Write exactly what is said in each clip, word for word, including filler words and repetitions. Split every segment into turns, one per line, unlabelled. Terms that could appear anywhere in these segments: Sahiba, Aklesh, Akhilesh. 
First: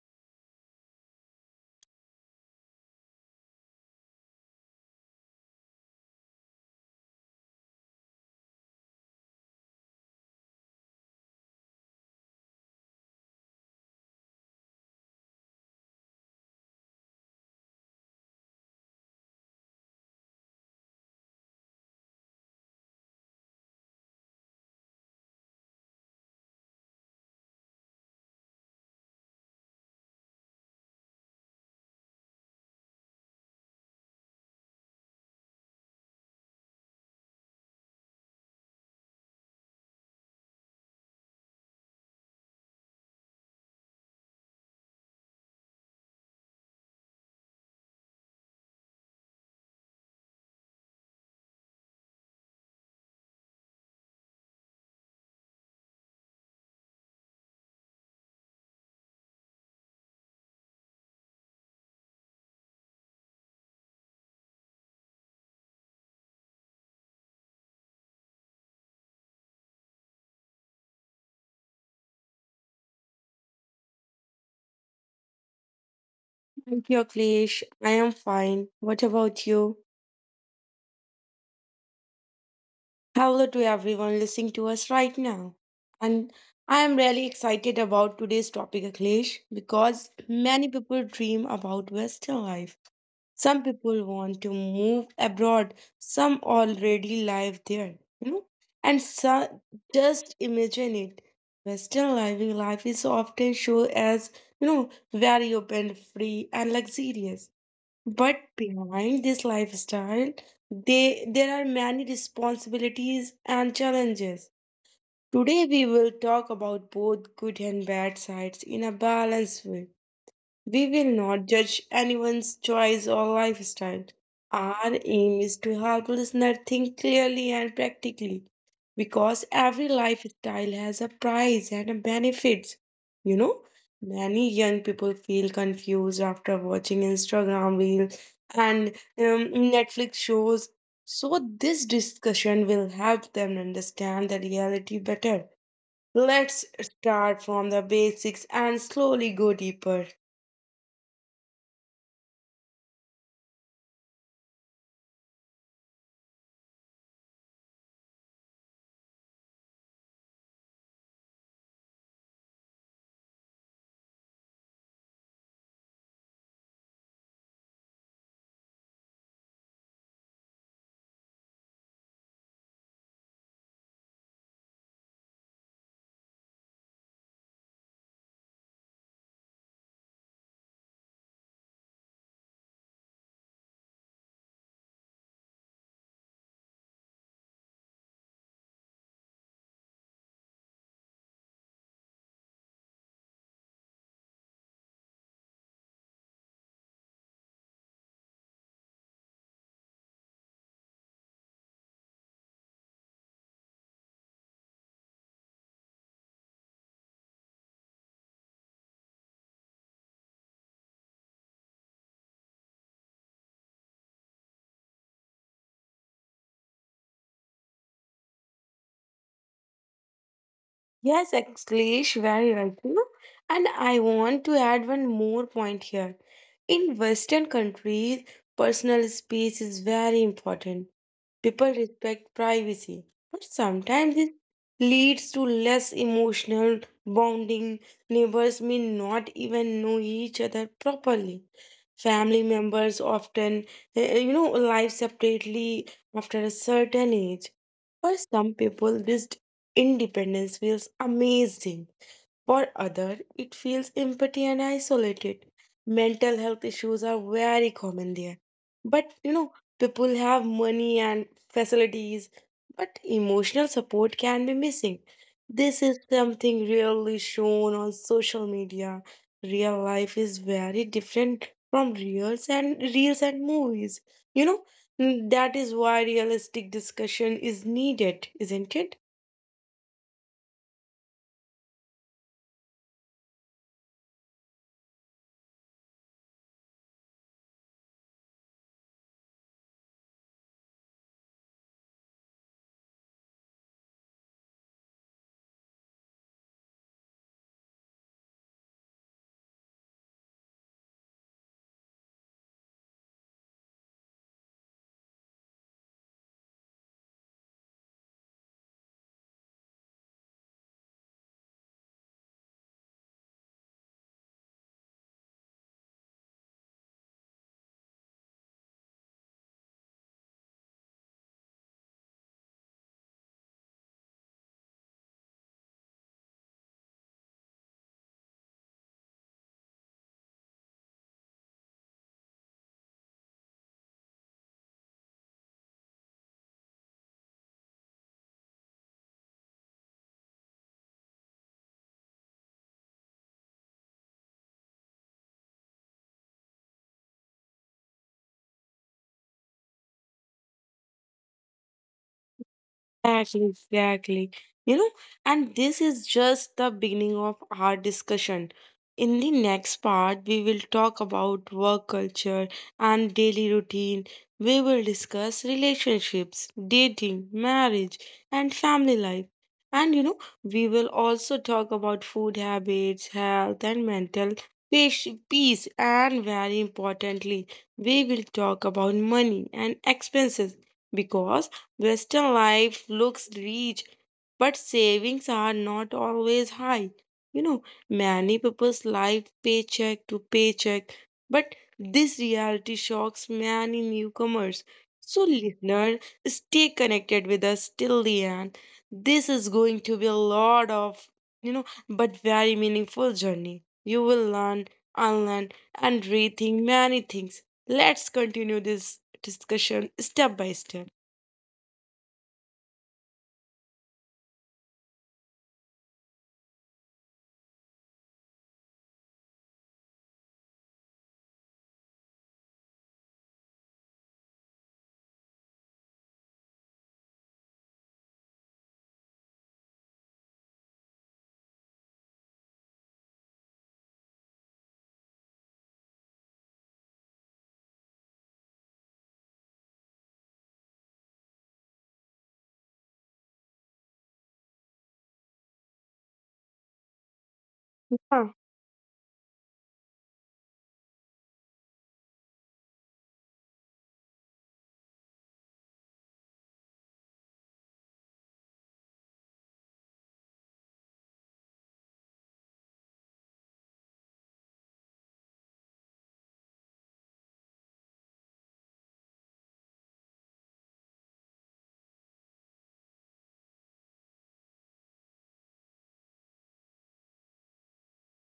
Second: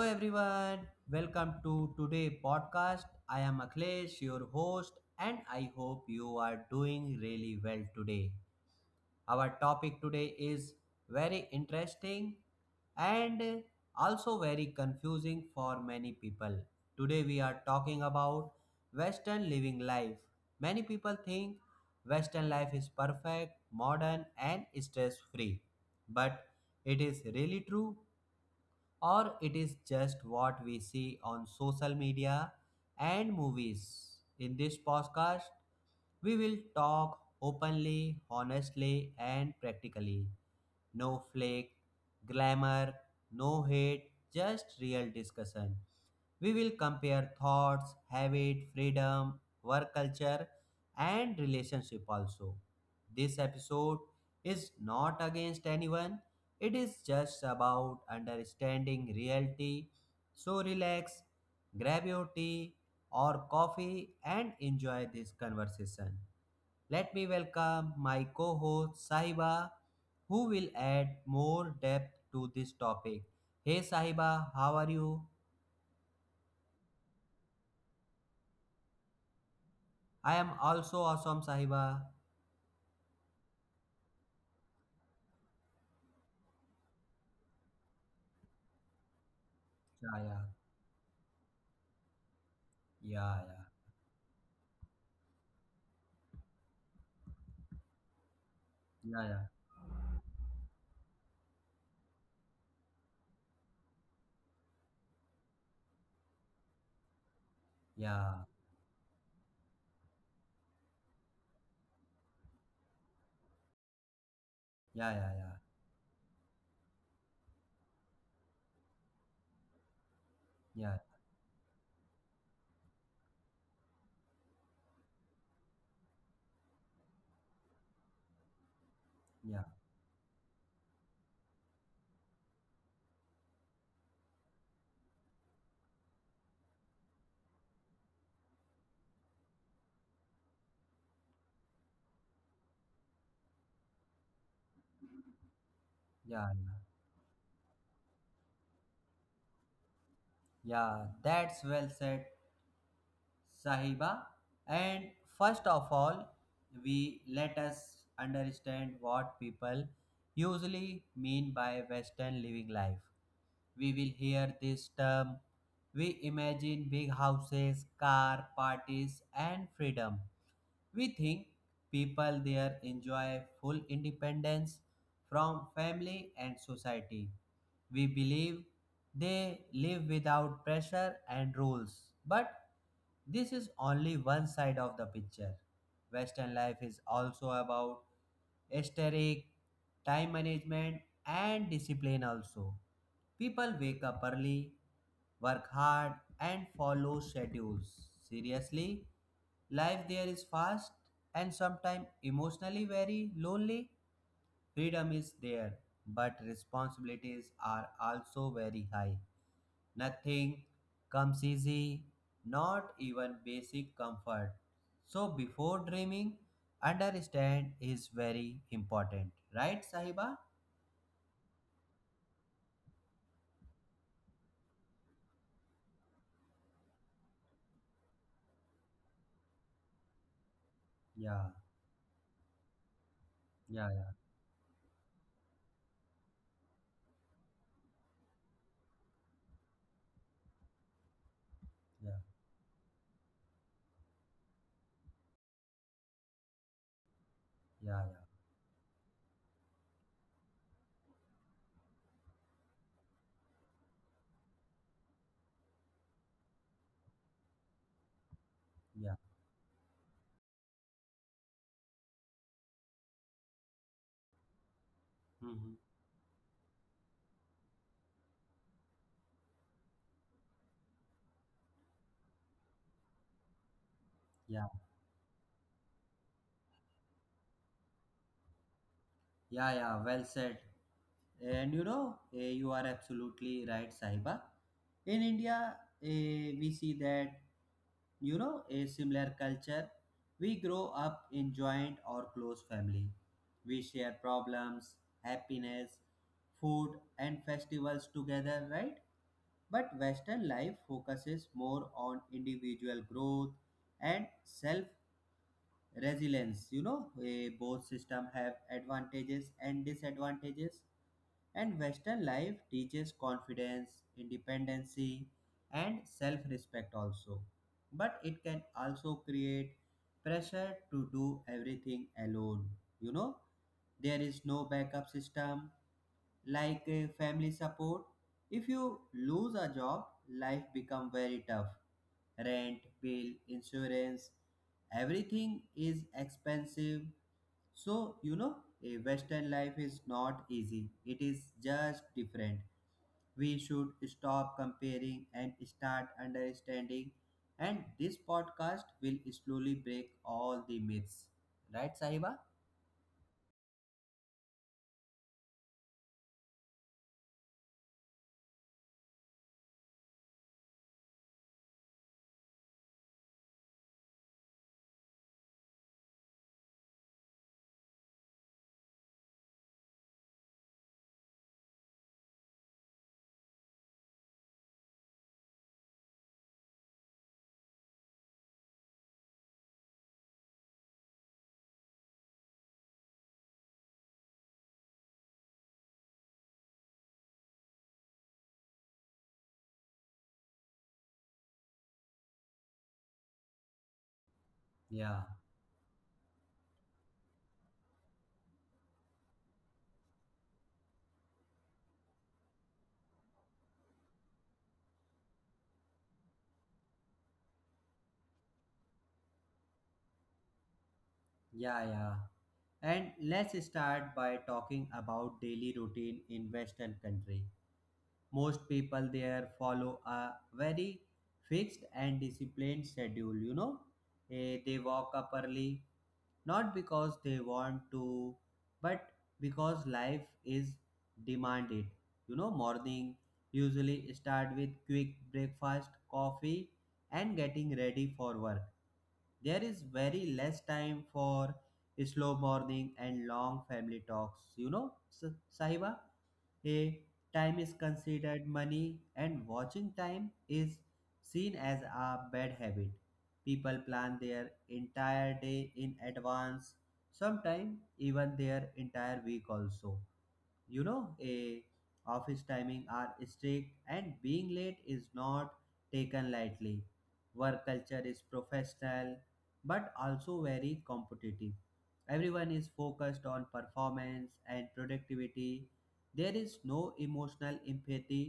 everyone, welcome to today podcast. I am Akhilesh, your host, and I hope you are doing really well today. Our topic today is very interesting and also very confusing for many people. Today we are talking about Western living life. Many people think Western life is perfect, modern, and stress free. But it is really true or it is just what we see on social media and movies. In this podcast, we will talk openly, honestly, and practically. No flake, glamour, no hate, just real discussion. We will compare thoughts, habit, freedom, work culture, and relationship also. This episode is not against anyone, it is just about understanding reality. So relax, grab your tea or coffee and enjoy this conversation. Let me welcome my co host Sahiba, who will add more depth to this topic. Hey Sahiba, how are you?
Thank you, Aklesh. I am fine. What about you?
I am also awesome, Sahiba.
Hello to everyone listening to us right now. And I am really excited about today's topic, Aklesh, because
Yeah,
many people dream about Western life.
yeah,
Some
yeah,
people want to move abroad, some already live there, you know, and
yeah,
so just imagine it. Western living life is often shown as, you know, very open, free, and luxurious. But
yeah,
behind this lifestyle, they, there are many responsibilities and challenges.
yeah, yeah, yeah, yeah,
Today, we will talk about both good and bad sides in a balanced way. We
yeah,
will not judge anyone's choice or lifestyle. Our aim is to help listener think clearly and practically because
yeah,
every lifestyle has a price and a benefits. You know, many young people feel confused after watching Instagram reels and um, Netflix shows. So this discussion will help them understand the reality better.
yeah,
Let's
yeah.
start from the basics and slowly go deeper.
Yeah. That's well said, Sahiba. And first of all, we let us understand what people usually mean by Western living life. We will hear this term. We imagine big houses, car, parties, and freedom. We think people there enjoy full independence from family and society. We believe they live without pressure and rules. But this is only one side of the picture. Western life is also about aesthetic, time management, and discipline also. People wake up early, work hard, and follow schedules. Seriously, life there is fast and sometimes emotionally very lonely. Freedom is there, but responsibilities are also very high. Nothing comes easy, not even basic comfort. So, before dreaming, understand is very important, right, Sahiba?
Yes, Akhilesh, very right. You know. And I want to add one more point here. In Western countries, personal space is very important.
Yeah.
People respect privacy, but
Yeah,
sometimes
yeah,
it leads to less emotional bonding. Neighbors may not even know each other properly. Family members often, eh, eh, you know, live separately after a certain age.
yeah,
For
yeah,
some people, this independence feels amazing. For others, it feels empty and isolated. Mental health issues are very common there. But
yeah, yeah.
you know, people have money and facilities, but emotional support can be missing. This
Hmm.
is something rarely shown on social media. Real life is very different from reels and reels and movies. You know,
Yeah,
mm, that is why realistic discussion is needed, isn't it?
yeah, yeah. Well said. And you know, eh, you are absolutely right, Sahiba. In India, eh, we see that you know a similar culture. We grow up in joint or close family. We share problems, happiness, food, and festivals together, right? But Western life focuses more on individual growth and self resilience, you know, eh, both system have advantages and disadvantages, and Western life teaches confidence, independency, and self-respect also, but it can also create pressure to do everything alone. You know, there is no backup system like eh, family support. If you lose a job, life become very tough. Rent, bill, insurance, everything is expensive. So, you know, a Western life is not easy, it is just different. We should stop comparing and start understanding. And this podcast will slowly break all the myths. Right, Sahiba?
Exactly, exactly. You know, and this is just the beginning of our discussion. In the next part, we will talk about work culture and daily routine. We will discuss relationships, dating, marriage, and family life. And you know, we will also talk about food habits, health, and mental patient- peace. And very importantly, we will talk about money and expenses because Western life looks rich, but savings are not always high. You know, many people's life paycheck to paycheck, but this reality shocks many newcomers. So,
Yeah,
listener, stay connected with us till the end. This is going to be a lot of, you know, but very meaningful journey. You will learn, unlearn, and rethink many things. Let's continue this discussion step by step.
yeah, yeah. And let's start by talking about daily routine in Western country. Most people there follow a very fixed and disciplined schedule, you know. Eh, they walk up early, not because they want to, but because life is demanded. You know, morning usually start with quick breakfast, coffee, and getting ready for work. There is very less time for slow morning and long family talks, you know. S- Sahiba, a time is
Huh.
considered money, and watching time is seen as a bad habit. People plan their entire day in advance, sometimes even their entire week also. You know, a office timing are strict and being late is not taken lightly. Work culture is professional but also very competitive. Everyone is focused on performance and productivity. There is no emotional empathy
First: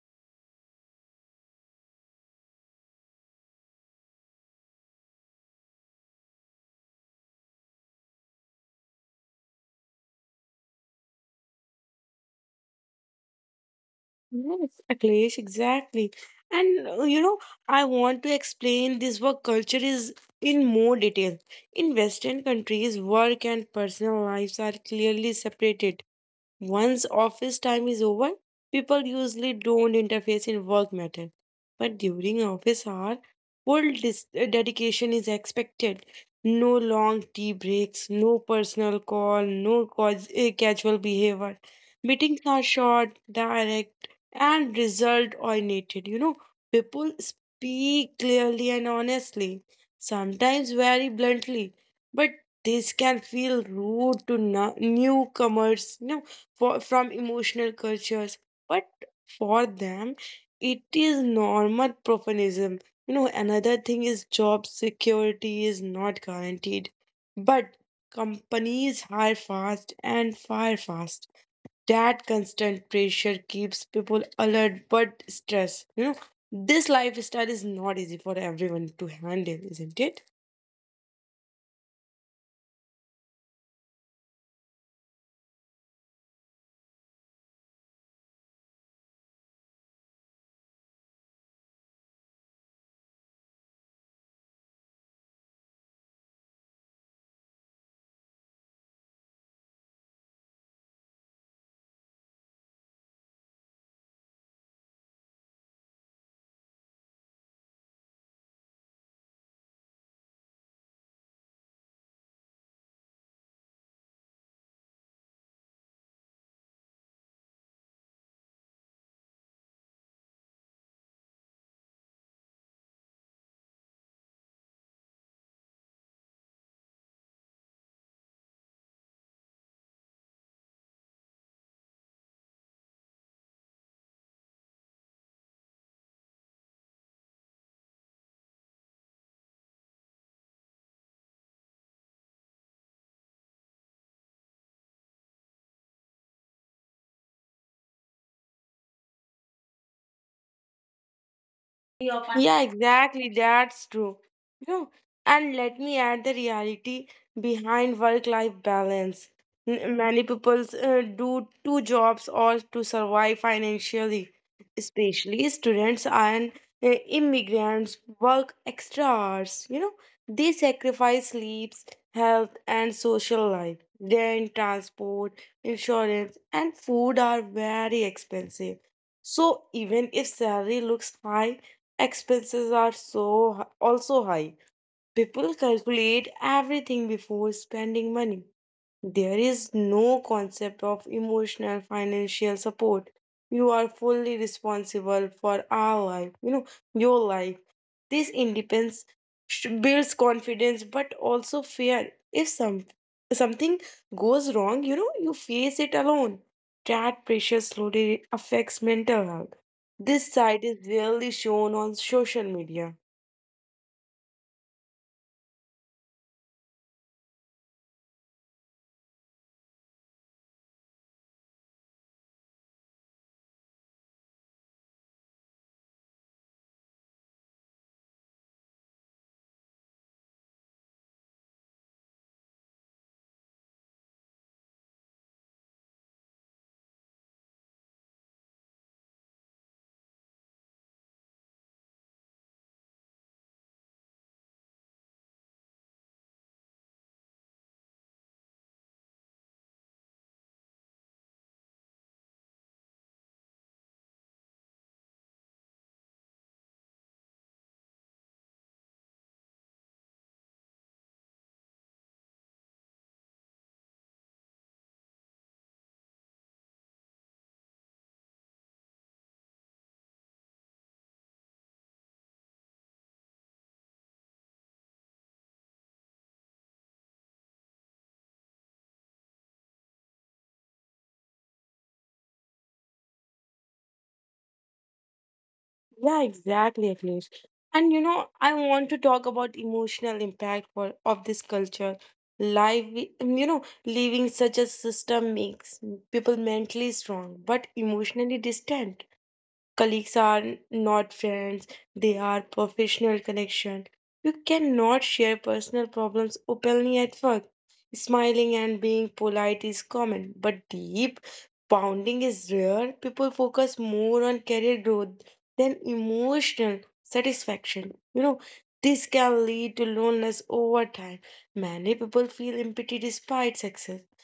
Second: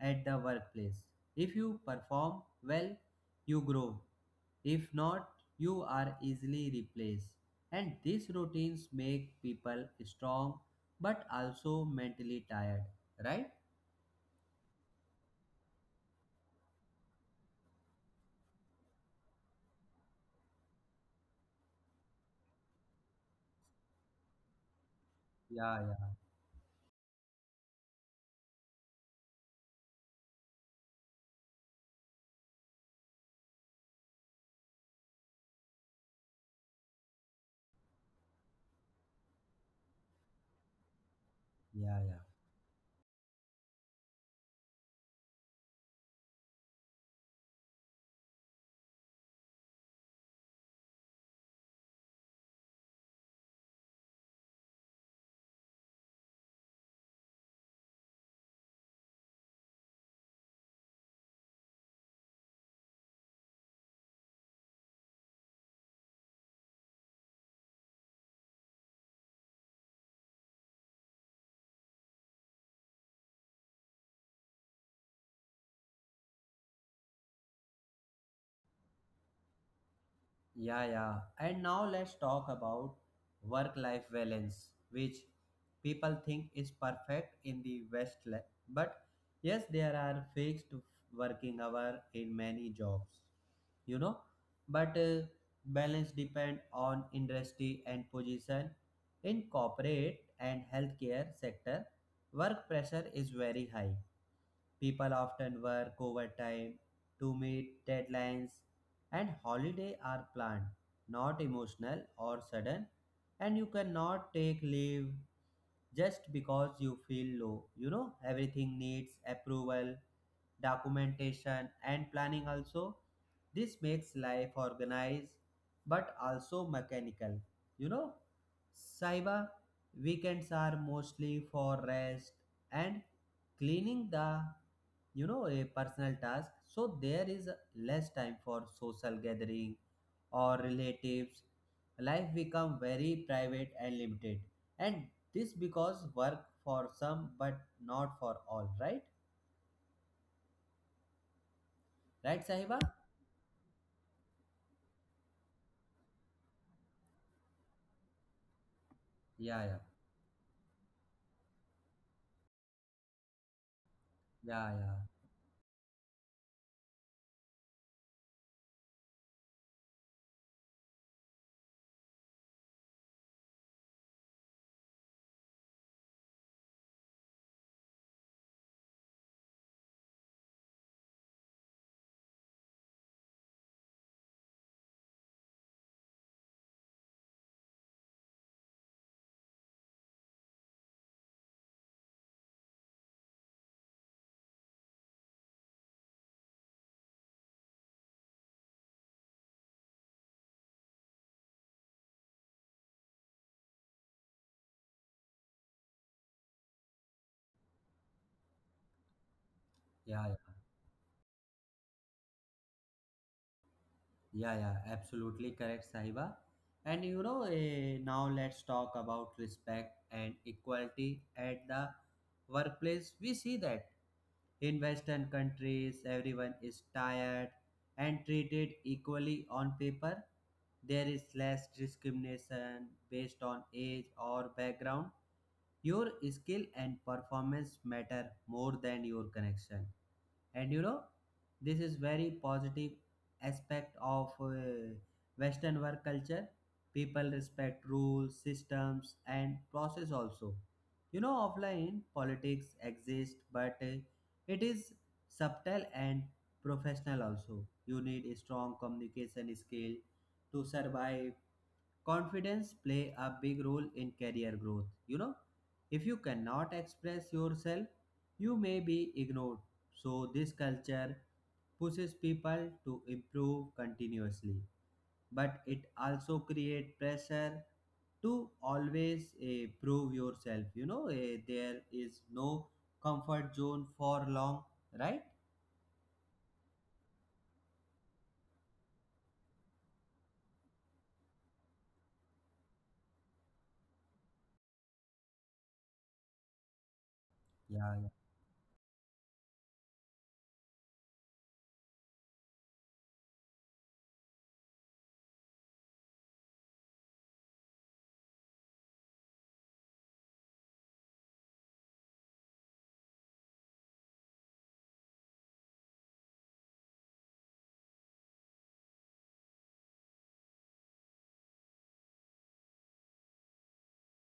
at the workplace. If you perform well, you grow. If not, you are easily replaced. And these routines make people strong but also mentally tired, right?
Yes, Akhilesh, exactly. And uh, you know, I want to explain this work culture is in more detail. In Western countries, work and personal lives are clearly
Yeah, yeah,
separated. Once office time is over, people usually don't interface in work matter. But during office hour, full dis- uh, dedication is expected. No long tea breaks, no personal call, no cause, uh, casual behavior.
yeah, yeah.
Meetings are short, direct, and result oriented. You know, people speak clearly and honestly, sometimes very bluntly, but this can feel rude to no- newcomers. You know, for, from emotional cultures, but for them, it is normal profanism. You know, another thing is job security is not guaranteed, but companies hire fast and fire fast. That constant pressure keeps people alert but stressed. You know, this lifestyle is not easy for everyone to handle, isn't it?
Yeah, yeah. And now let's talk about work life balance, which people think is perfect in the West. le- But yes, there are fixed working hour in many jobs, you know. But uh, balance depend on industry and position. In corporate and healthcare sector, work pressure is very high. People often work overtime to meet deadlines, and holiday are planned, not emotional or sudden, and you cannot take leave just because you feel low. You know, everything needs approval, documentation, and planning also. This makes life organized but also mechanical. You know, Saiba, weekends are mostly for rest and cleaning the, you know, a personal task, so there is less time for social gathering or relatives. Life become very private and limited, and this because work for some but not for all, right?
Your partner.
Right,
Yeah,
Sahiba?
exactly. That's true. You know, and let me add the reality behind work-life balance.
Yeah, yeah,
N- Many people uh, do two jobs or to survive financially,
yeah, yeah,
especially students and uh, immigrants work extra hours. You know, they sacrifice sleeps, health, and social life. Rent, transport, insurance, and food are very expensive. So even if salary looks high, expenses are so also high. People calculate everything before spending money. There is no concept of emotional financial support. You are fully responsible for our life, you know, your life. This independence sh- builds confidence but also fear. If some something goes wrong, you know, you face it alone. That pressure slowly affects mental health.
yeah,
This
yeah,
side is rarely shown on social media.
yeah, yeah. Absolutely correct, Sahiba. And you know, eh, now let's talk about respect and equality at the workplace. We see that in Western countries, everyone is tired and treated equally on paper. There is less discrimination based on age or background. Your skill and performance matter more than your connection. And you know, this is very positive aspect of uh, Western work culture. People respect rules, systems, and process also. You know, offline politics exist, but uh, it is subtle and professional also. You need a strong communication skill to survive. Confidence play a big role in career growth. You know, if you cannot express yourself, you may be ignored. So this culture pushes people to improve continuously, but it also create pressure to always eh, prove yourself. You know, eh, there is no comfort zone for long, right?
Yeah, exactly, Akhilesh. And you know, I want to talk about emotional impact for, of this culture. Life, you know, leaving such a system makes people mentally strong but
Yeah, yeah.
emotionally distant. Colleagues are not friends, they are professional connection. You cannot share personal problems openly at work. Smiling and being polite is common but deep bonding is rare. People focus more on career growth than emotional satisfaction. You know, this can lead to loneliness over time. Many people feel empty despite success.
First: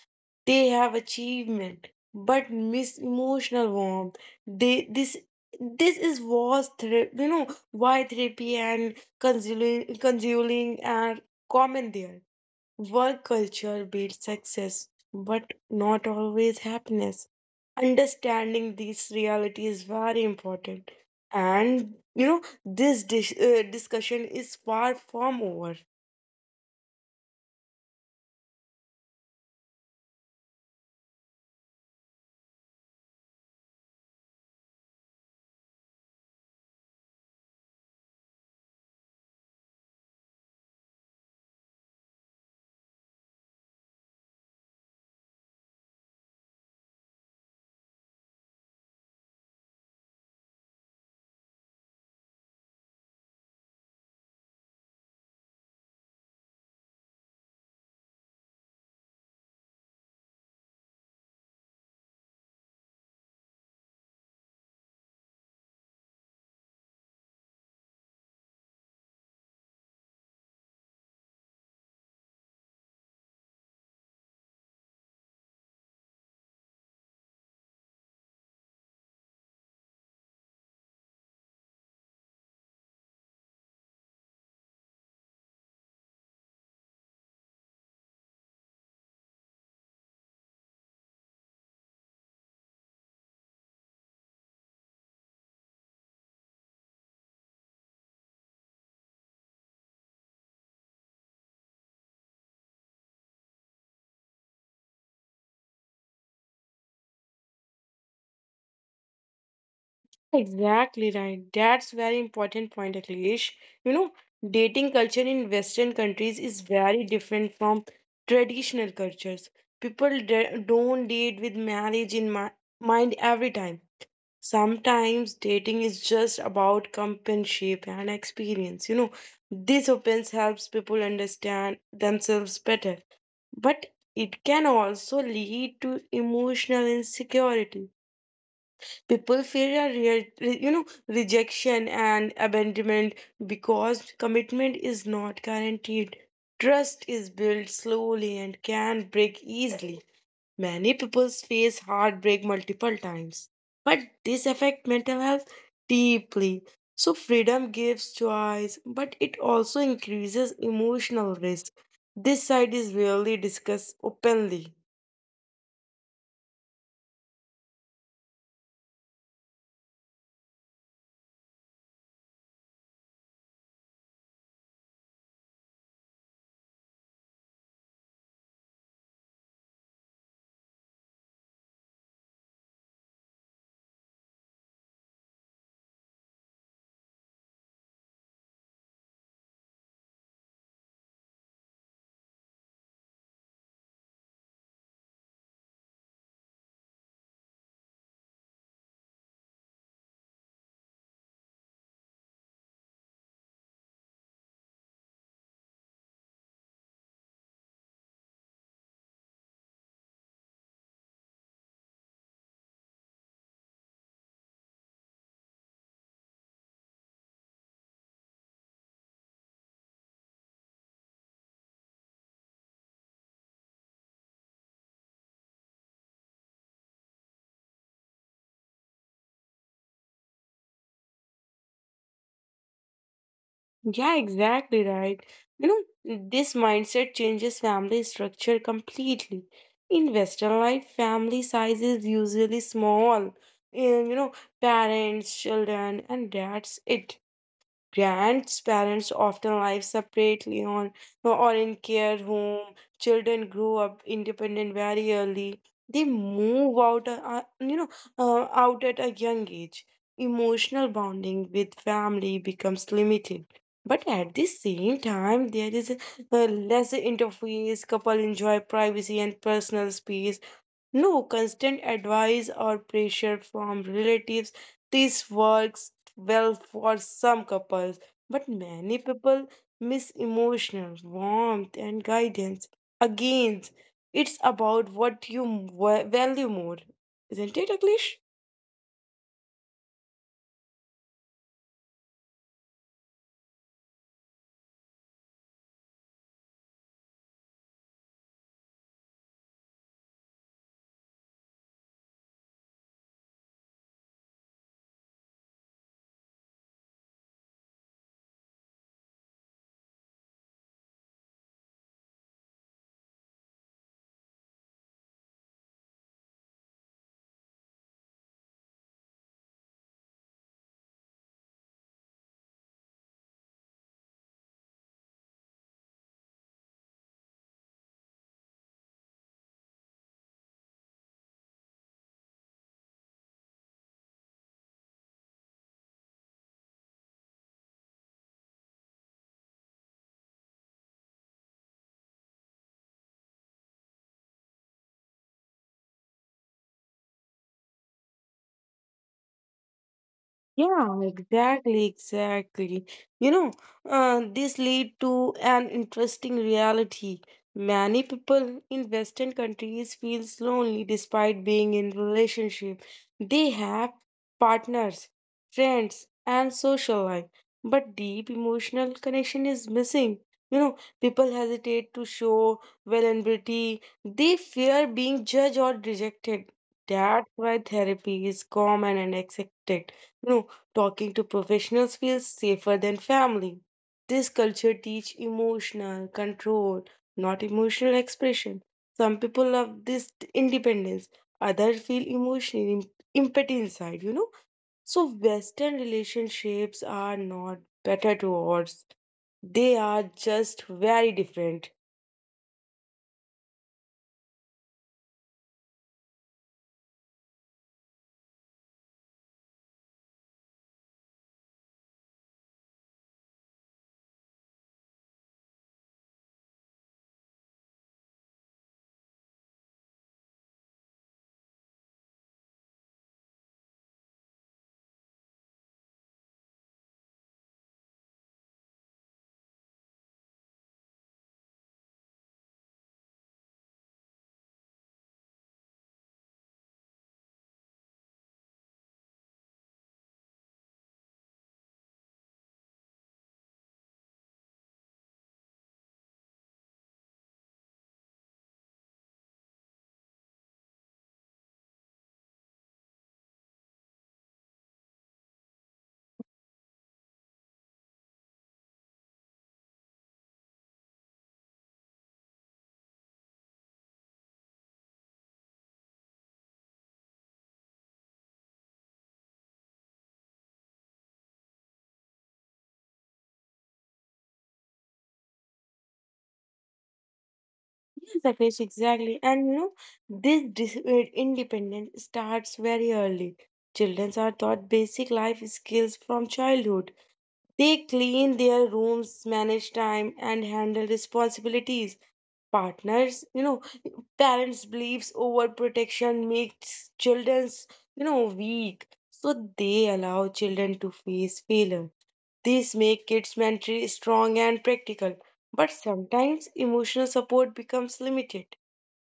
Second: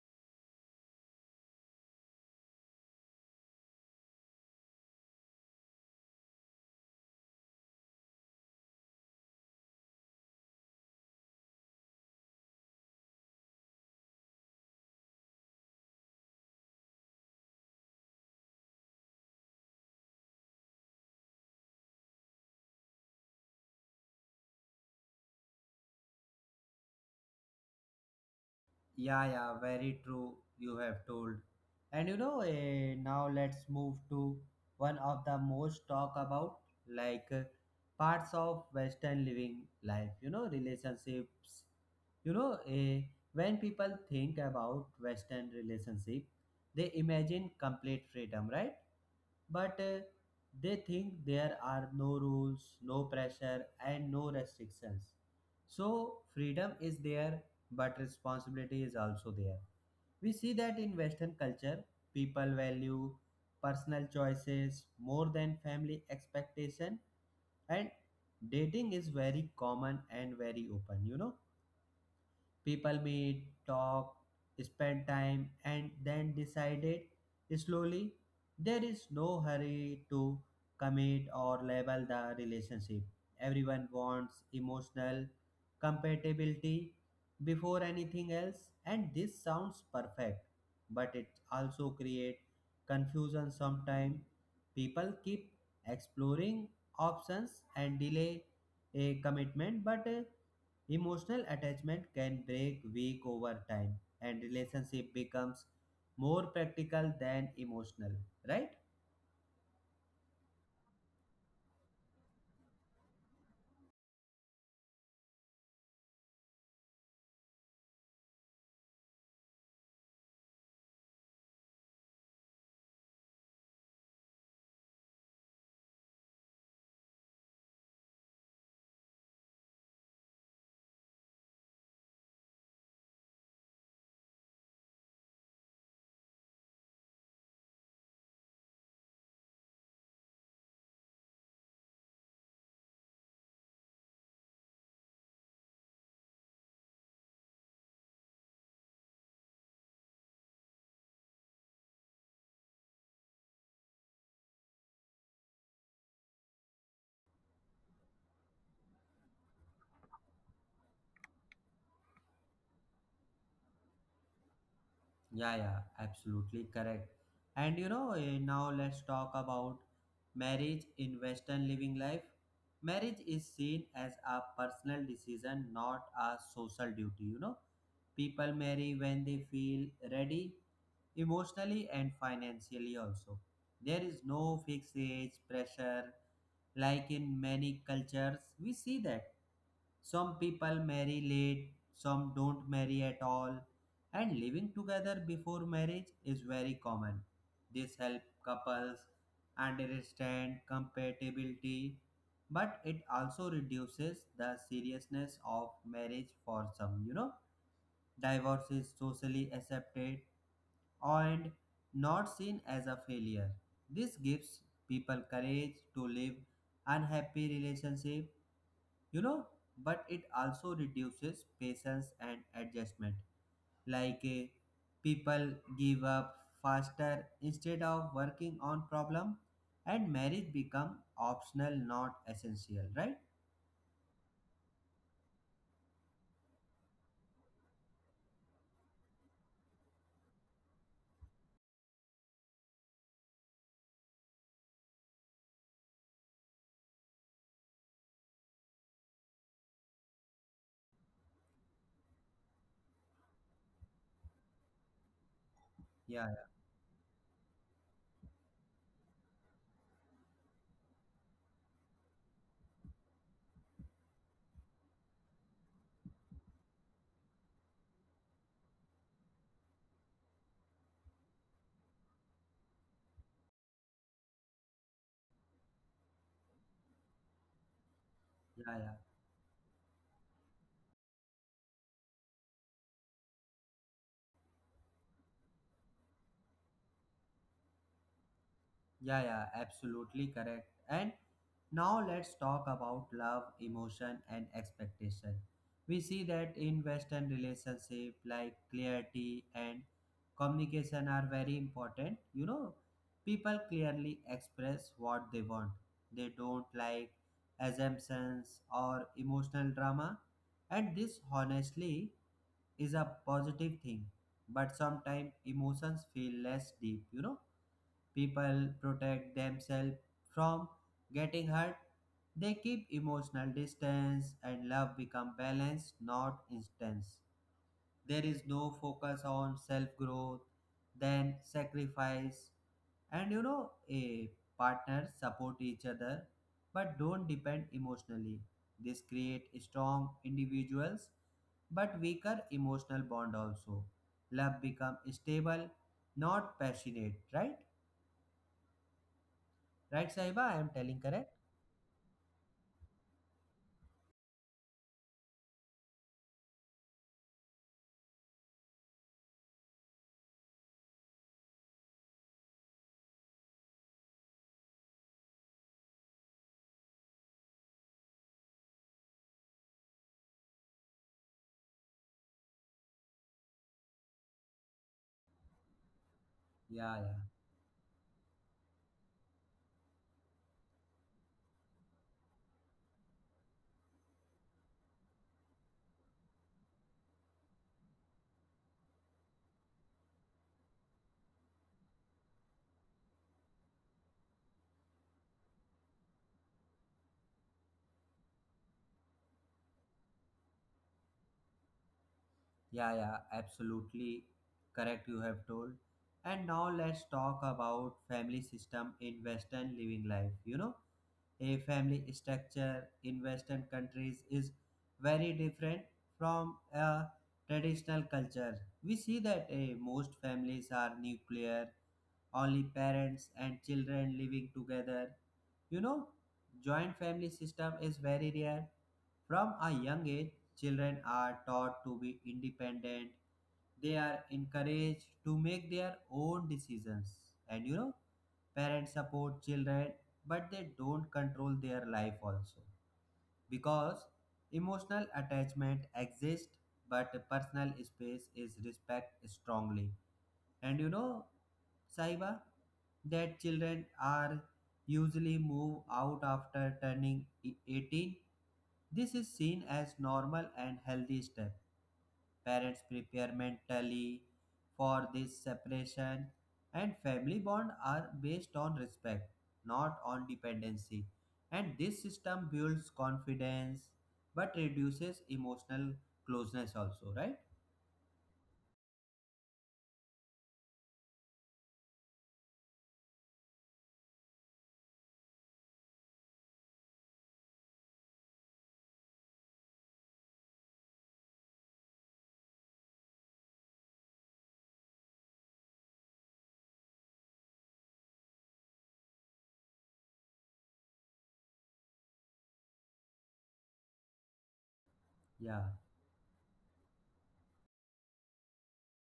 They have achievement but miss emotional warmth. They this this is was Therapy, you know, why therapy and consoling, consoling are common there. Work culture builds success, but not always happiness. Understanding this reality is very important, and you know this dis- uh, discussion is far from over.
Yeah, yeah, very true. You have told. And you know, eh, now let's move to one of the most talk about, like eh, parts of Western living life, you know, relationships. You know, eh, when people think about western relationship, they imagine complete freedom, right? But eh, they think there are no rules, no pressure, and no restrictions. So freedom is there, but responsibility is also there. We see that in western culture, people value personal choices more than family expectation. And dating is very common and very open. You know, people meet, talk, spend time, and then decided slowly. There is no hurry to commit or label the relationship. Everyone wants emotional compatibility before anything else, and this sounds perfect, but it also creates confusion sometimes. People keep exploring options and delay a commitment, but uh, emotional attachment can break weak over time and relationship becomes more practical than emotional, right?
Exactly right. That's very important point, Akhilesh. You know, dating culture in Western countries is very different from traditional cultures. People da- don't date with marriage in mi- mind every time. Sometimes dating is just about companionship and experience. You know, this opens helps people understand themselves better, but it can also lead to emotional insecurity. People fear a re- re- you know rejection and abandonment because commitment is not guaranteed. Trust is built slowly and can break easily. Many people face heartbreak multiple times, but this affects mental health deeply. So freedom gives choice, but it also increases emotional risk. This side is rarely discussed openly.
Yeah, yeah, absolutely correct. And you know, eh, now let's talk about marriage in Western living life. Marriage is seen as a personal decision, not a social duty, you know. People marry when they feel ready, emotionally and financially also. There is no fixed age pressure like in many cultures. We see that some people marry late, some don't marry at all, and living together before marriage is very common. This helps couples understand compatibility, but it also reduces the seriousness of marriage for some. You know, divorce is socially accepted and not seen as a failure. This gives people courage to live unhappy relationship, you know, but it also reduces patience and adjustment. Like eh, people give up faster instead of working on problem, and marriage become optional, not essential, right?
Yeah, exactly right. You know, this mindset changes family structure completely. In Western life, family size is usually small. And, you know, parents, children, and that's it. Grandparents often live separately on uh, or in care home. Children grow up independent very early. They
Yeah,
move out, uh, uh, you know, uh, out at a young age. Emotional bonding with family becomes limited. But at the same time, there is a, a less interface. Couple enjoy privacy and personal space, no constant advice or pressure from relatives. This works well for some couples, but
yeah, yeah. Yeah.
many people miss emotional warmth and guidance. Again, it's about what you wa- value more. Isn't it, Akhilesh?
Yeah, yeah, absolutely correct. And now let's talk about love, emotion, and expectation. We see that in Western relationship, like clarity and communication are very important. You know, people clearly express what they want. They don't like assumptions or emotional drama, and this honestly is a positive thing. But sometimes emotions feel less deep. You know, people protect themselves from getting hurt. They keep emotional distance, and love become balanced, not intense. There is no focus on self growth, then sacrifice, and you know, a partner support each other but don't depend emotionally. This create strong individuals but weaker emotional bond also. Love become stable, not passionate, right? Right, Saiba? I am telling
Yeah,
correct?
exactly, exactly. You know, uh, this lead to an interesting reality. Many people in Western countries feels lonely despite being in relationship. They have partners, friends, and social life, but deep emotional connection is missing. You know, people hesitate to show vulnerability. They fear being judged or rejected.
Yeah, yeah,
That's why therapy is common and accepted. Talking to professionals feels safer than family. This culture teach emotional control, not emotional expression. Some people love this independence, others feel emotional im- empathy inside, you know. So Western relationships are not better towards, they are just very different.
yeah, yeah, absolutely correct. You have told. And now let's talk about family system in Western living life. You know, a family structure in Western countries is very different from a traditional culture. We see that eh, most families are nuclear, only parents and children living together. You know, joint family system is very rare. From a young age, children are taught to be independent. They are encouraged to make their own decisions. And you know, parents support children, but they don't control their life also. Because emotional attachment exists, but personal space is respected strongly. And you know, Saiba, that children are usually move out after turning e- eighteen. This is seen as normal and healthy step. Parents prepare mentally for this separation, and family bond are based on respect, not on dependency. And this system builds confidence but reduces emotional closeness also, right?
Yes, Akash, exactly. And you know, this dis- uh, independence starts very early. Children are taught basic life skills from childhood. They clean their rooms, manage time, and handle responsibilities. Partners, you know, parents' beliefs over protection makes children's, you know, weak. So they allow children to face failure. These make kids mentally strong and practical.
Yeah,
But sometimes emotional support becomes limited.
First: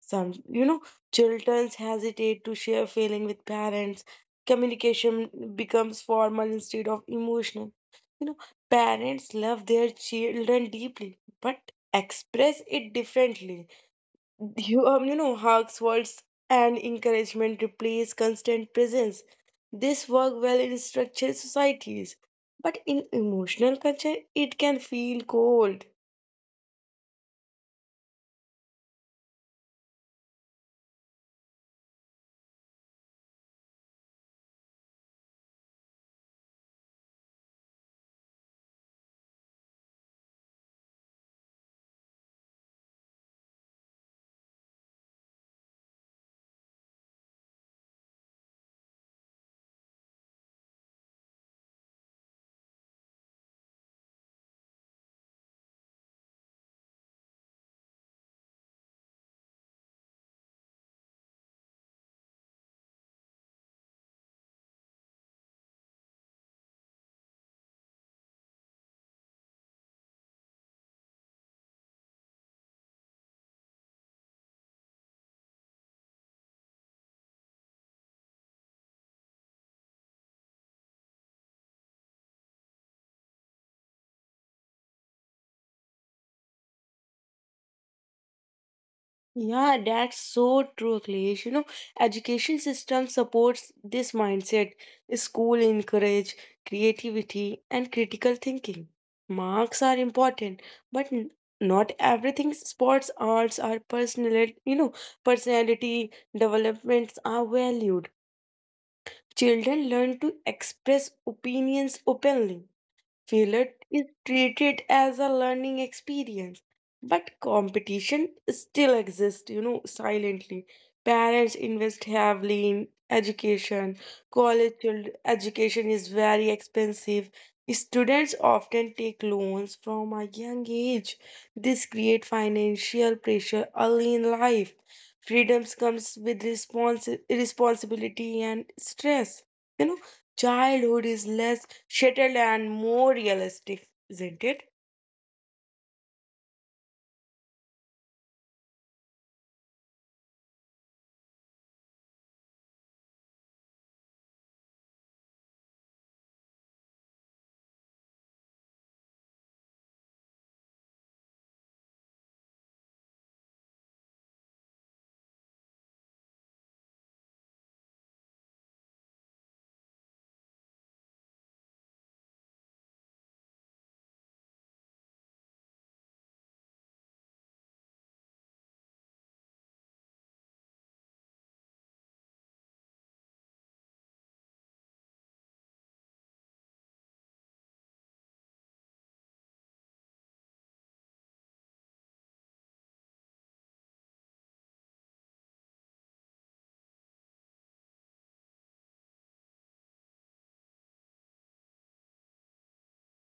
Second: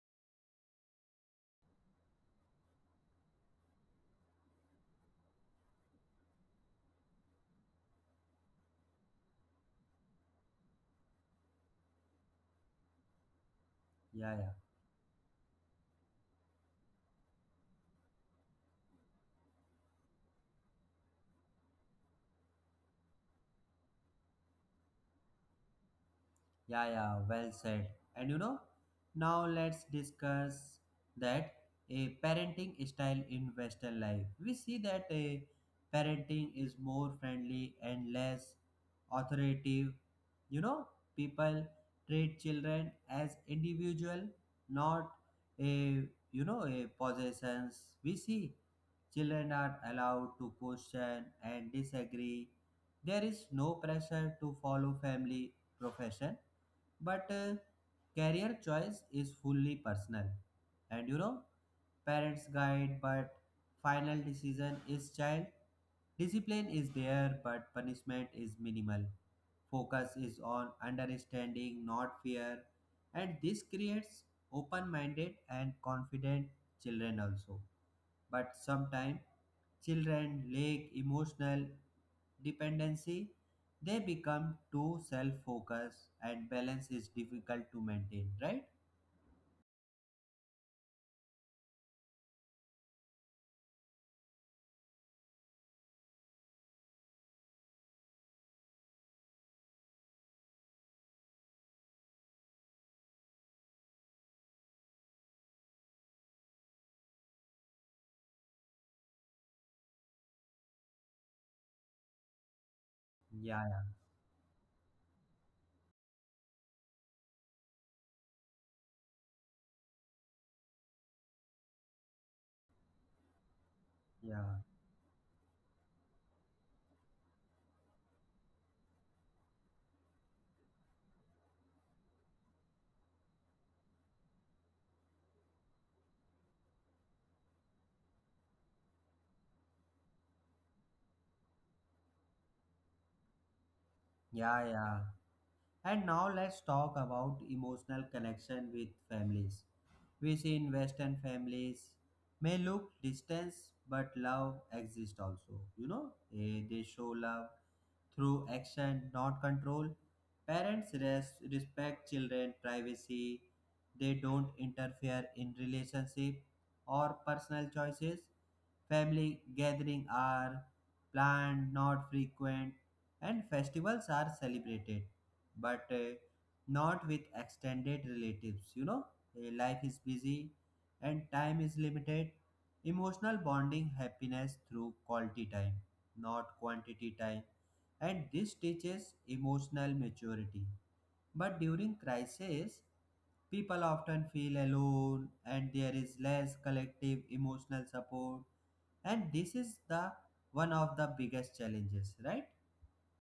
Some, you know, children hesitate to share feeling with parents. Communication becomes formal instead of emotional. You know, parents love their children deeply, but express it differently.
yeah, yeah.
You, um, you know, hugs, words, and encouragement replace constant presence. This work well in structured societies, but in emotional culture, it can feel cold.
Yeah, yeah, well said. And you know, now let's discuss that a parenting style in Western life. We see that a parenting is more friendly and less authoritative. You know, people treat children as individual, not a, you know, a possessions. We see children are allowed to question and disagree. There is no pressure to follow family profession, but uh, career choice is fully personal, and you know parents guide, but final decision is child. Discipline is there, but punishment is minimal. Focus is on understanding, not fear, and this creates open-minded and confident children also. But sometimes children lack emotional dependency, they become too self focused, and balance is difficult to maintain, right?
Yeah, that's so true, Akhilesh. You know, education system supports this mindset. School encourage creativity and critical thinking. Marks are important, but n- not everything. Sports, arts, are personality. You know, personality developments are valued. Children learn to express opinions openly.
Yeah,
Failure
yeah,
is treated as a learning experience, but competition still exists, you know, silently. Parents invest heavily in education.
yeah,
College child education is very expensive. Students often take loans from a young age. This creates financial pressure early in life. Freedoms comes with respons- responsibility and stress. You know, childhood is less shuttle and more realistic, isn't
yeah.
it?
yeah. And now let's talk about emotional connection with families. We see in Western families may look distance, but love exists also. You know, Eh, they show love through action, not control. Parents res- respect children's privacy. They don't interfere in relationship or personal choices. Family gatherings are planned, not frequent, and festivals are celebrated, but uh, not with extended relatives. You know, Uh, life is busy and time is limited. Emotional bonding happiness through quality time, not quantity time, and this teaches emotional maturity. But during crisis, people often feel alone, and there is less collective emotional support, and this is the one of the biggest challenges, right?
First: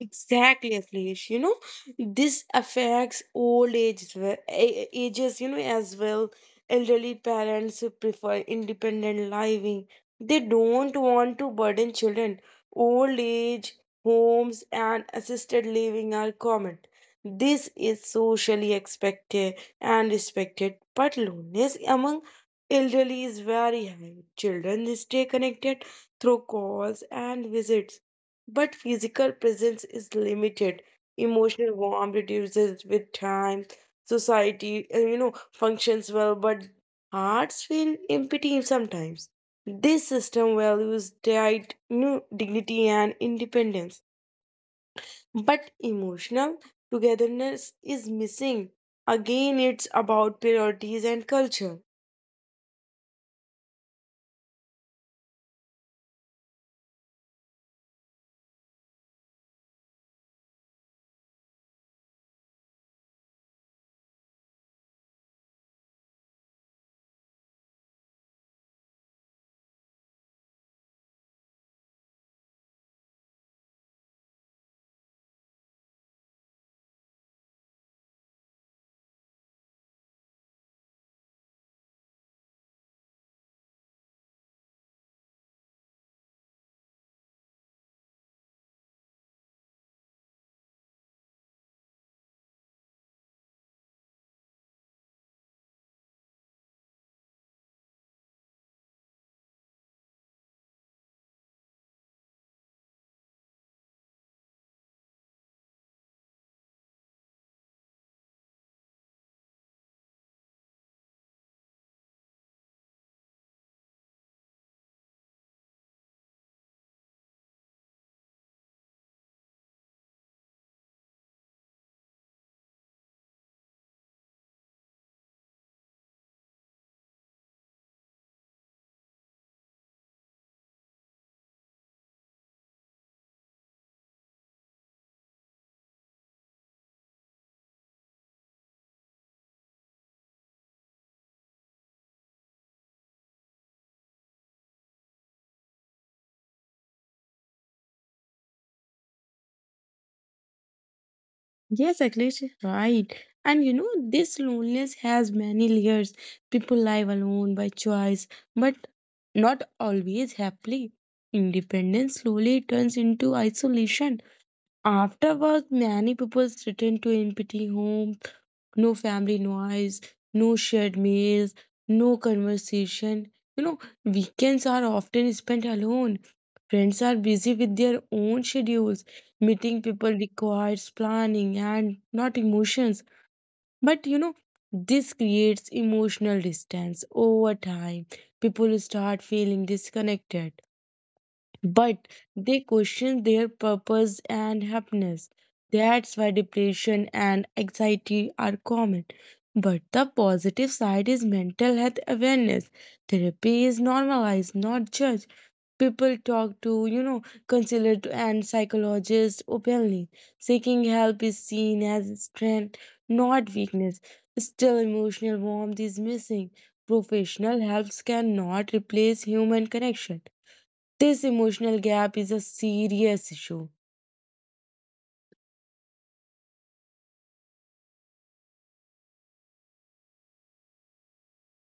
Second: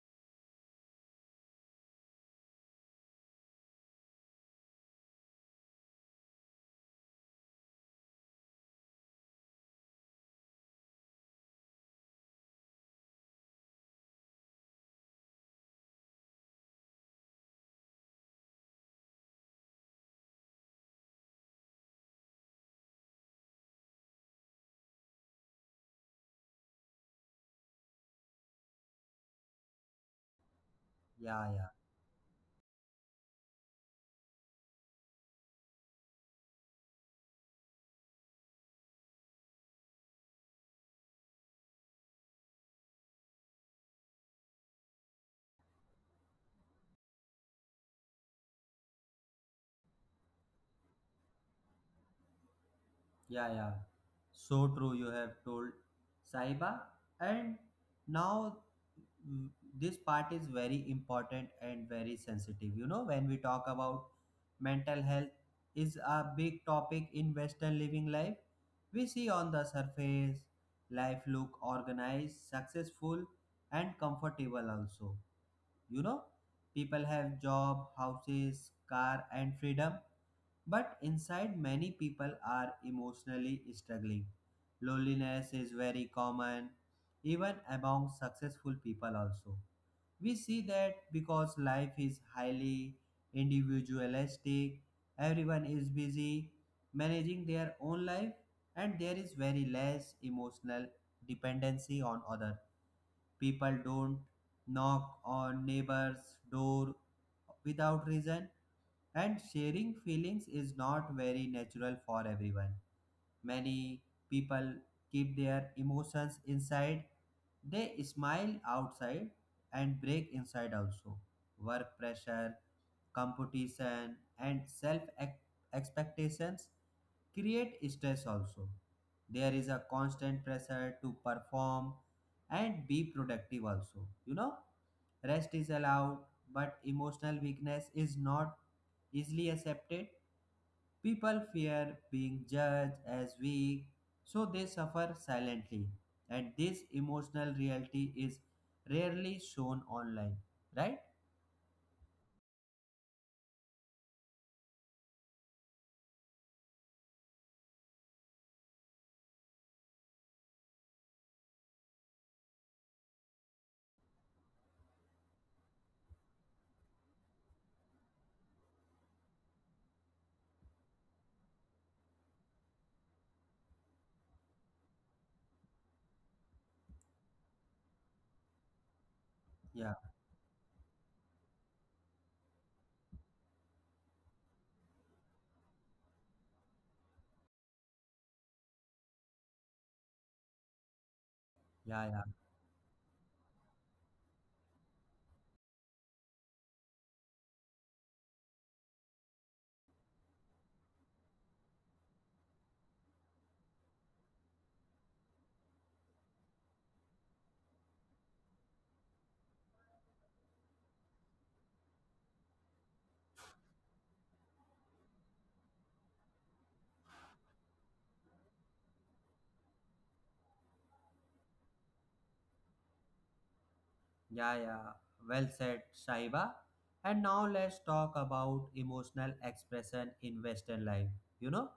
Exactly, Akhilesh. You know, this affects old age as well- a- a- ages, you know, as well. Elderly parents who prefer independent living. They don't want to burden children. Old age homes and assisted living are common. This is socially expected and respected, but loneliness among elderly is very high. Children stay connected through calls and visits but physical presence is limited.
yeah yeah
Emotional warmth reduces with time. Society, uh, you know, functions well, but hearts feel empty sometimes. This system values died, you know, dignity and independence, but emotional togetherness is missing. Again, it's about priorities and culture.
Yeah, yeah. So true, you have told, Sahiba. And now, mm, this part is very important and very sensitive. You know, when we talk about mental health is a big topic in Western living life. We see on the surface life look organized, successful, and comfortable also. You know, people have job, houses, car, and freedom, but inside, many people are emotionally struggling. Loneliness is very common, even among successful people, also. We see that because life is highly individualistic, everyone is busy managing their own life, and there is very less emotional dependency on other. People don't knock on neighbors' door without reason, and sharing feelings is not very natural for everyone. Many people keep their emotions inside. They smile outside and break inside also. Work pressure, competition, and self expectations create stress also. There is a constant pressure to perform and be productive also, you know. Rest is allowed, but emotional weakness is not easily accepted. People fear being judged as weak, so they suffer silently, and this emotional reality is rarely shown online, right?
Yes, exactly right. And you know, this loneliness has many layers. People live alone by choice, but not always happily. Independence slowly turns into isolation. Afterwards, many people return to empty homes, no family noise, no shared meals, no conversation. You know, weekends are often spent alone. Friends are busy with their own schedules. Meeting
yeah
people requires planning and not emotions. But you know, this creates emotional distance over time. People start feeling disconnected
yeah
but
yeah
they question their purpose and happiness. That's why depression and anxiety are common. But the positive side is mental health awareness. Therapy is normalized, not judged. People talk to, you know, counselors and psychologists openly. Seeking help is seen as strength, not weakness. Still, emotional warmth is missing. Professional helps cannot replace human connection, this emotional gap is a serious issue.
Yeah, yeah. Well said, Shaiba. And now let's talk about emotional expression in Western life. You know,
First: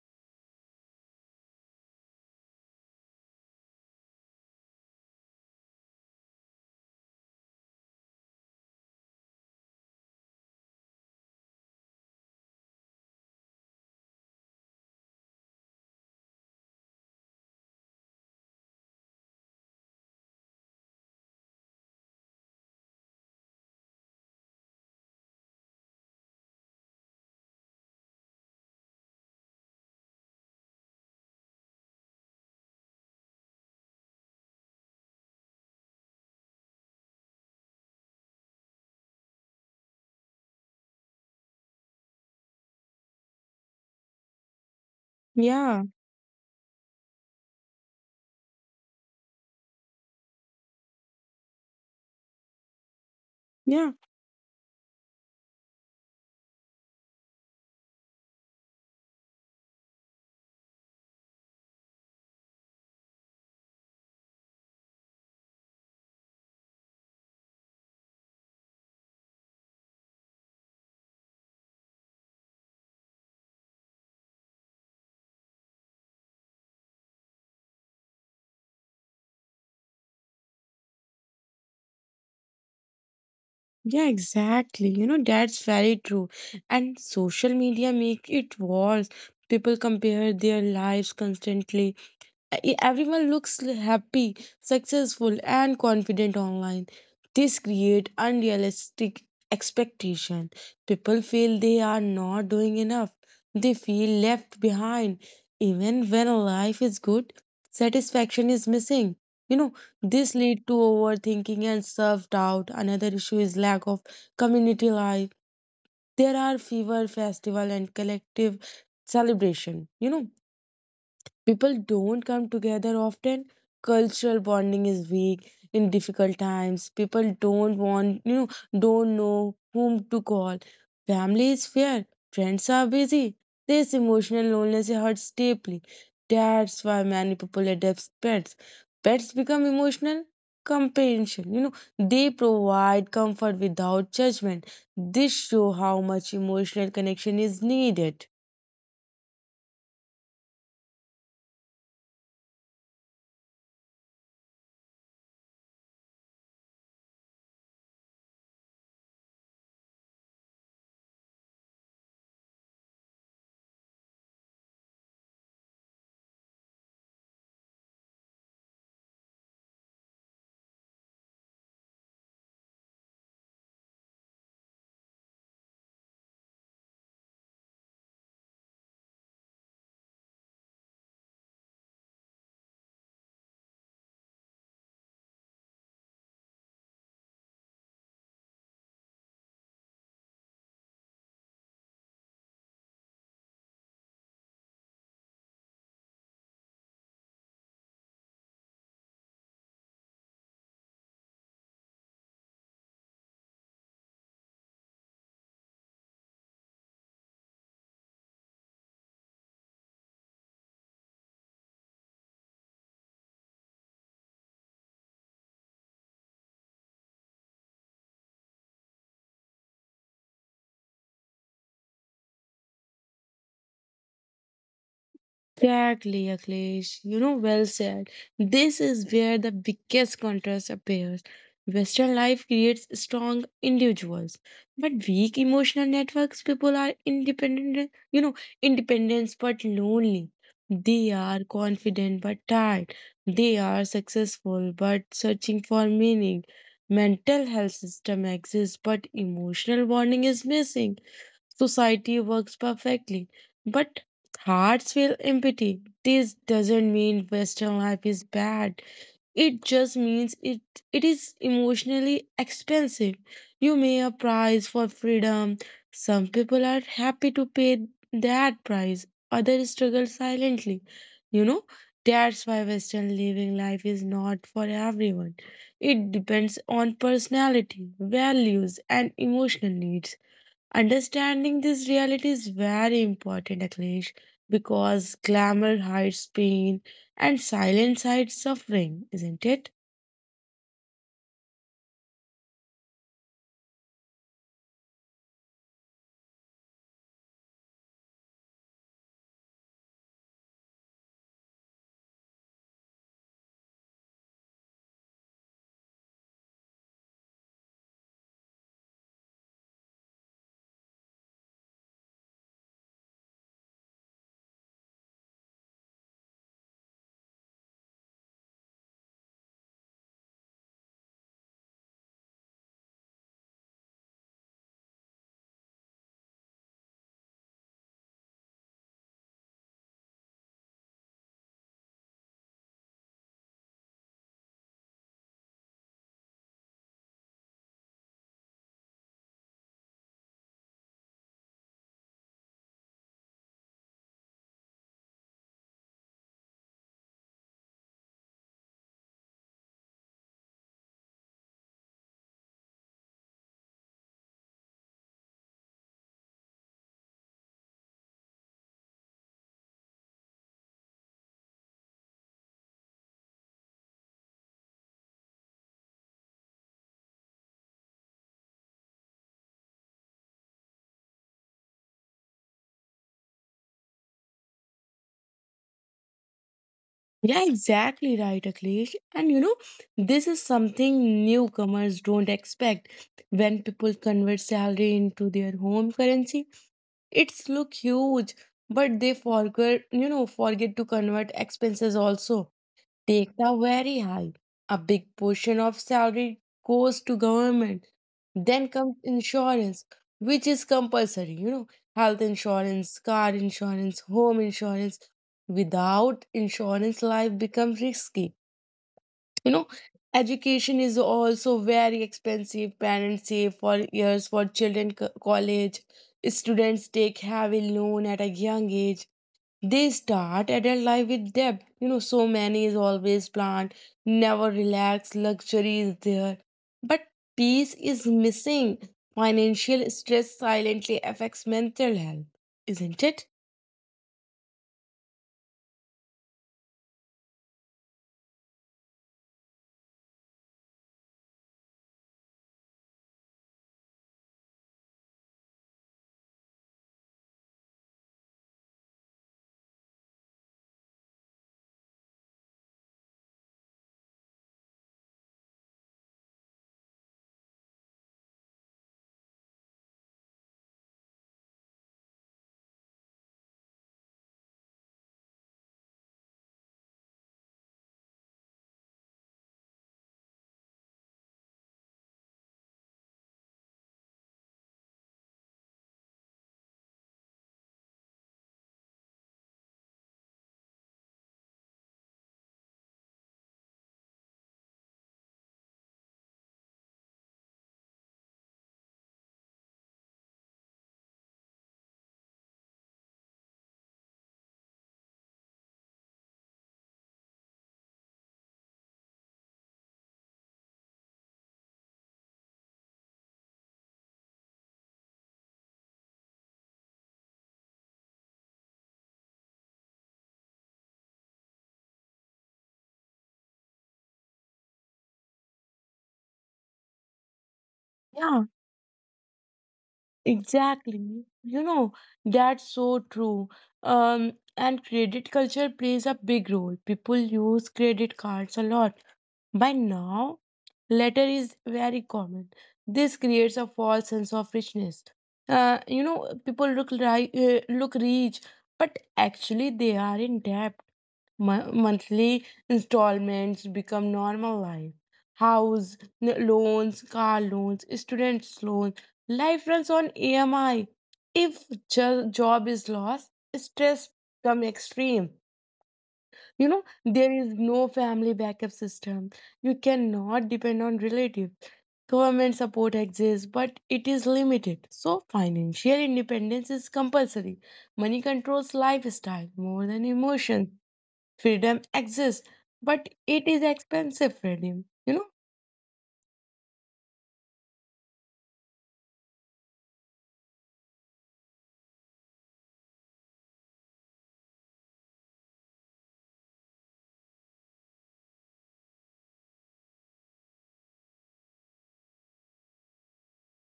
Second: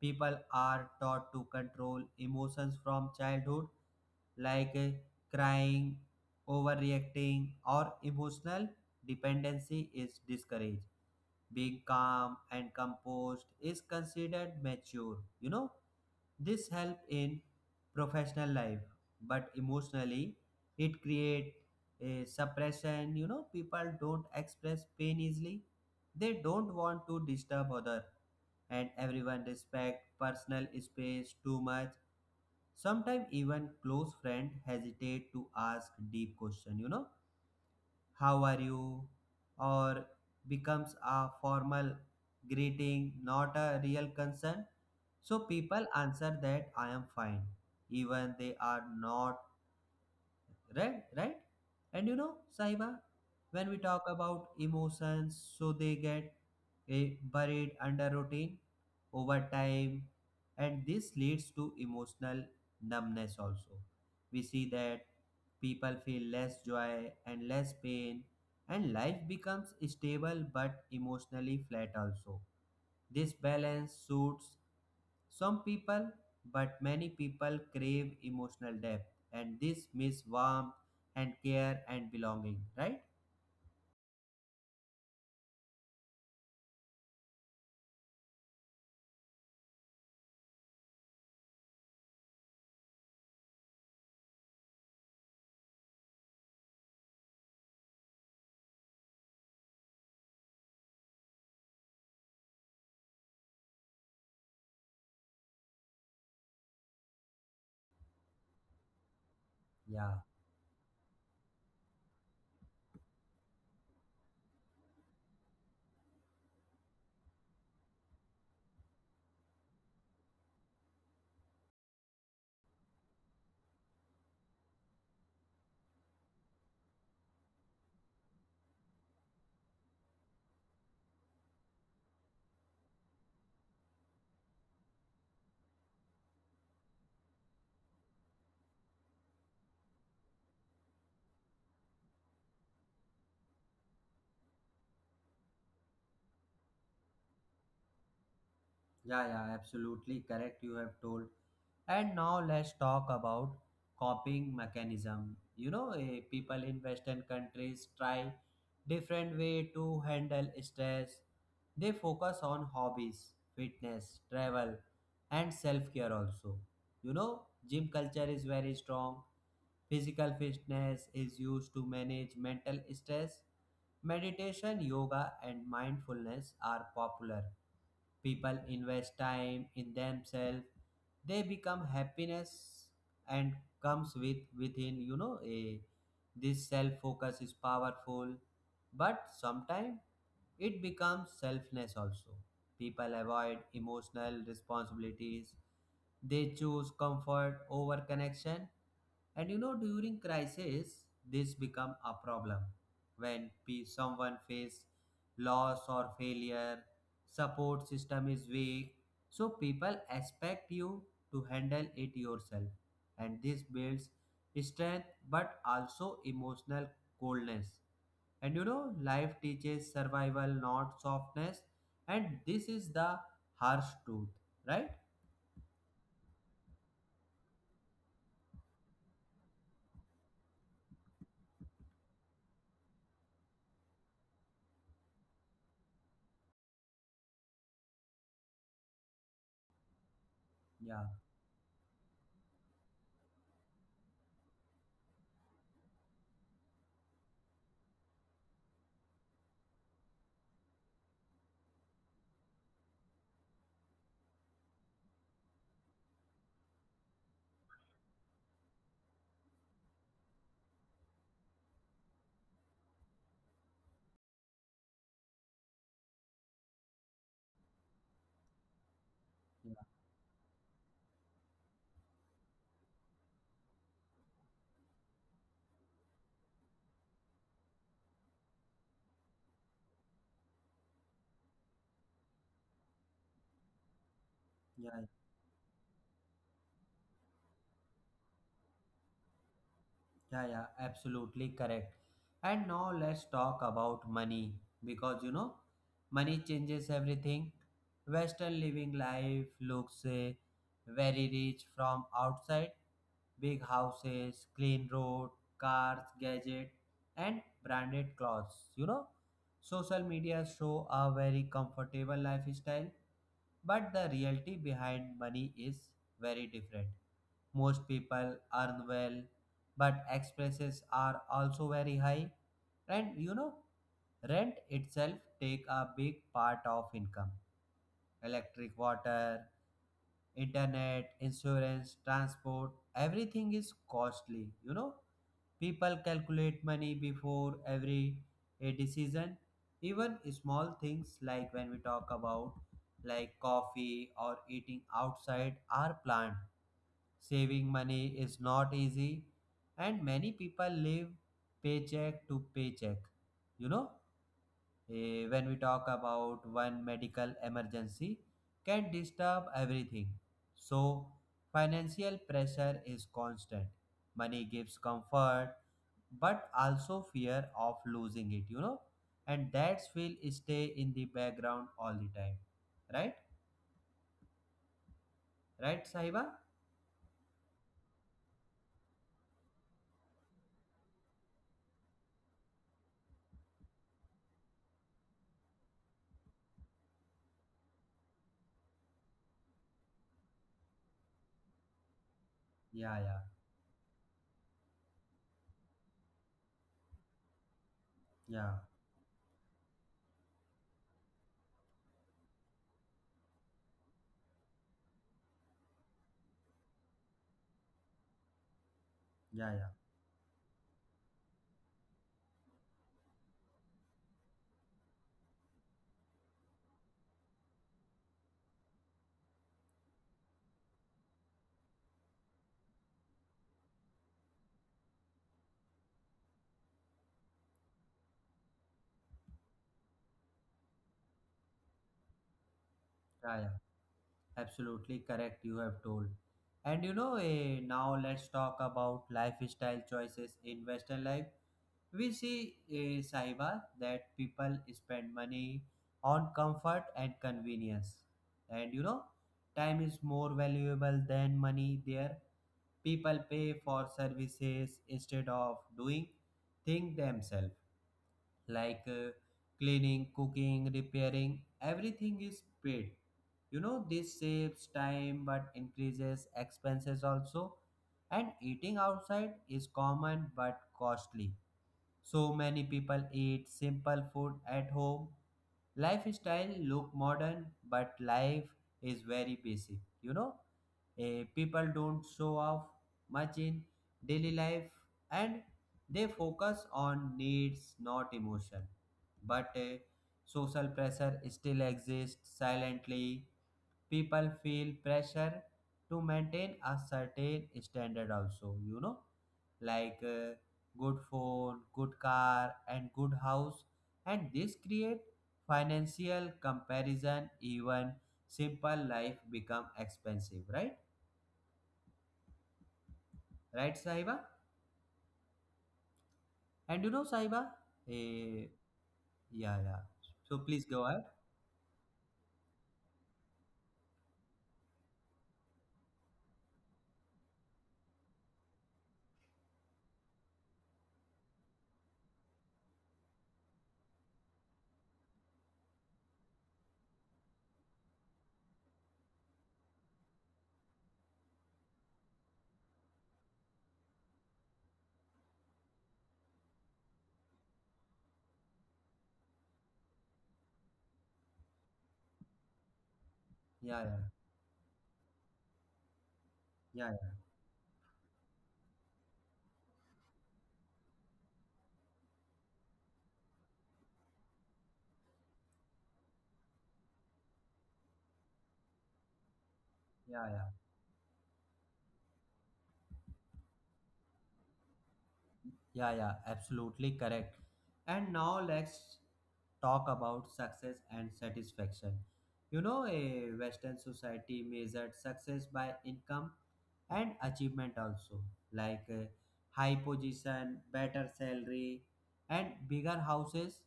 people are taught to control emotions from childhood, like eh, crying, overreacting, or emotional dependency is discouraged. Being calm and composed is considered mature. You know, this help in professional life, but emotionally it create a suppression. You know, people don't express pain easily. They don't want to disturb other, and everyone respect personal space too much. Sometimes even close friend hesitate to ask deep question. You know, how are you, or becomes a formal greeting, not a real concern. So
Yeah,
people answer that I am fine, even they are not, right, right? And you know, Sahiba, when we
yeah,
talk about emotions, so they get eh, buried under routine over time, and this leads to emotional numbness also. We see that people feel less joy and less pain, and life becomes stable but emotionally flat also. This balance suits some people, but many people, crave emotional depth, and this miss warmth and care and belonging, right?
yeah, exactly. You know, that's very true. And social media make it worse. People compare their lives constantly. E- everyone looks happy, successful, and confident online. This creates unrealistic expectation. People feel they are not doing enough. They feel left behind. Even when life is good, satisfaction is missing. You know,
Yeah,
this lead to overthinking and self-doubt. Another issue is lack of community life. There are fever festival and collective celebration. You know, people don't come together often. Cultural bonding is weak in difficult times. People don't want, you know, don't know whom to call. Family is fair. Friends are busy. This emotional loneliness hurts deeply. That's why many people adopt pets. Pets become emotional companionship. You know, they provide comfort without judgment. This show how much emotional connection is needed.
yeah, yeah, absolutely correct. You have told. And now let's talk about coping mechanism. You know, eh, people in Western countries try different way to handle stress. They focus on hobbies, fitness, travel, and self care also. You know, gym culture is very strong. Physical fitness is used to manage mental stress. Meditation, yoga, and mindfulness are popular. People invest time in themselves. They become happiness and comes with within, you know a this self focus is powerful, but sometimes it becomes selfless also. People avoid emotional responsibilities. They choose comfort over connection. And you know, during crisis, this become a problem. When pe- someone face loss or failure, support system is weak, so people expect you to handle it yourself. And this builds strength but also emotional coldness. And you know, life teaches survival, not softness. And this is the harsh truth, right?
Exactly, Akhilesh. You know, well said. This is where the biggest contrast appears. Western life creates strong individuals, but weak emotional networks. People are independent, you know, independent but lonely.
Yeah,
They are confident but tired. They are successful but searching for meaning. Mental health system exists, but emotional bonding is missing, society works perfectly. But hearts feel empty. This doesn't mean Western life is bad. It just means it it is emotionally expensive. You pay a price for freedom. Some people are happy to pay that price. Others
yeah,
struggle silently. You know? That's why Western living life is not for everyone. It depends on personality, values, and emotional needs. Understanding this reality is very important, Akhilesh,
yeah.
because glamour hides pain and silence hides suffering, isn't it?
Yeah, yeah, absolutely correct. And now let's talk about money because you know, money changes everything. Western living life looks uh, very rich from outside. Big houses, clean road, cars, gadget, and branded clothes. You know, social media show a very comfortable lifestyle, but the reality behind money is very different. Most people earn well, but expenses are also very high. And you know, rent itself take a big part of income. Electric, water, internet, insurance, transport, everything is costly. You know, people calculate money before every a decision. Even small things like when we talk about like coffee or eating outside are planned. Saving money is not easy, and many people live paycheck to paycheck. You know, eh, when we talk about one medical emergency, can disturb everything. So, financial pressure is constant. Money gives comfort, but also fear of losing it, you know, and that's will stay in the background all the time. Right? Right, Sahiba?
Yeah, exactly right, Akhilesh. And you know, this is something newcomers don't expect. When people convert salary into their home currency, it's look huge, but they forget, you know, forget to convert expenses also.
Yeah, yeah,
Takes are very high. A big portion of salary goes to government.
yeah,
Then comes insurance, which is compulsory, you know, health insurance, car insurance, home insurance. Without insurance, life becomes risky.
yeah,
You
yeah, yeah,
know, education is also very expensive. Parents save for years for children co- college. Students take heavy loan at a young age. They start adult life with debt. You know, so many is always planned, never relax, luxury is there. But peace is missing. Financial stress silently affects mental health, isn't it?
yeah. Absolutely correct, you have told. And you know, eh, now let's talk about lifestyle choices in Western life. We see, eh, Sahiba, that people spend money on comfort and convenience. And you know, time is more valuable than money there. People pay for services instead of doing things themselves, like uh, cleaning, cooking, repairing, everything is paid. You know, this saves time but increases expenses also. And eating outside is common but costly. So many people eat simple food at home. Lifestyle look modern, but life is very basic. You know, Eh, people don't show off much in daily life, and they focus on needs, not emotion. But eh, social pressure still exists silently. People feel pressure to maintain a certain standard also, you know, like uh, good phone, good car, and good house, and this create financial comparison. Even simple life become expensive, right? Right, saiba? And you know, saiba, eh, yeah yeah so please go ahead.
Exactly. You know, that's so true. Um, and credit culture plays a big role. People use credit cards a lot. By now, letter is very common. This creates a false sense of richness. Uh, you know, people look like uh, look rich, but actually they are in debt. Mo- monthly installments become normal life. House n- loans, car loans, students loans. Life runs on A M I. If jo- job is lost,
yeah yeah
stress become extreme. You know
yeah yeah
there is no family backup system. You cannot depend on relative. Government support exists, but it is limited. So financial independence is compulsory. Money controls lifestyle more than
yeah yeah
emotion, freedom exists, but it is expensive freedom, you know?
Yeah, yeah, absolutely correct. And now let's talk about success and satisfaction. You know, a Western society measured success by income and achievement also, like uh, high position, better salary, and bigger houses.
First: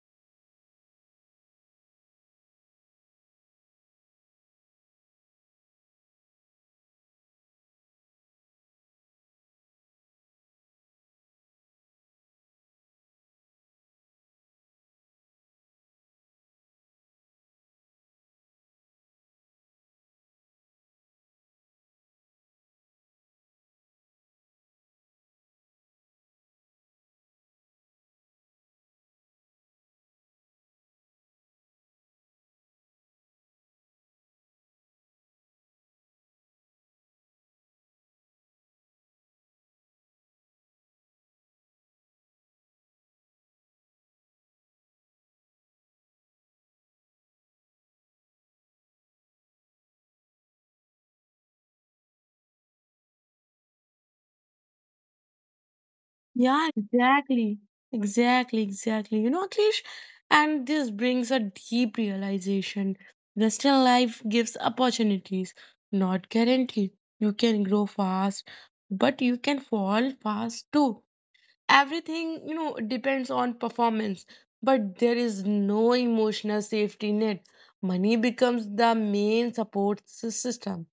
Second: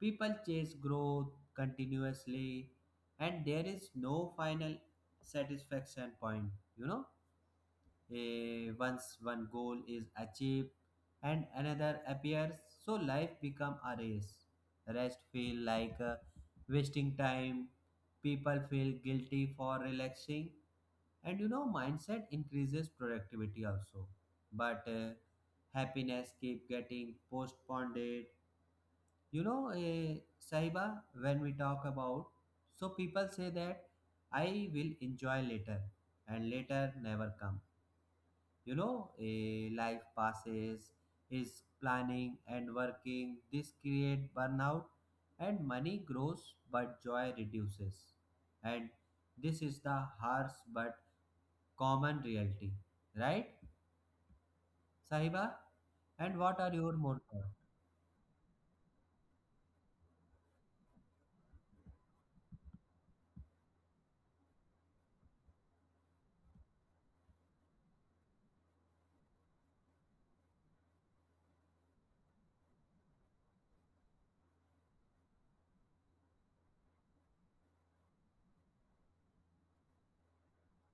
People chase growth continuously, and there is no final satisfaction point, you know. Eh, once one goal is achieved and another appears, so life become a race. Rest feel like uh, wasting time. People feel guilty for relaxing, and you know mindset increases productivity also, but uh, happiness keep getting postponed. You know, uh, saiba, when we talk about, so people say that I will enjoy later and later never comes. You know a life passes is planning and working, this create burnout, and money grows but joy reduces. And this is the harsh but common reality, right, sahiba? And what
Yeah,
are your more thoughts?
exactly. Exactly, exactly. You know, Akhilesh, and this brings a deep realization. Western life gives opportunities, not guarantee. You can grow fast, but you can fall fast too. Everything, you know, depends on performance, but there is no emotional safety net. Money becomes the main support sys- system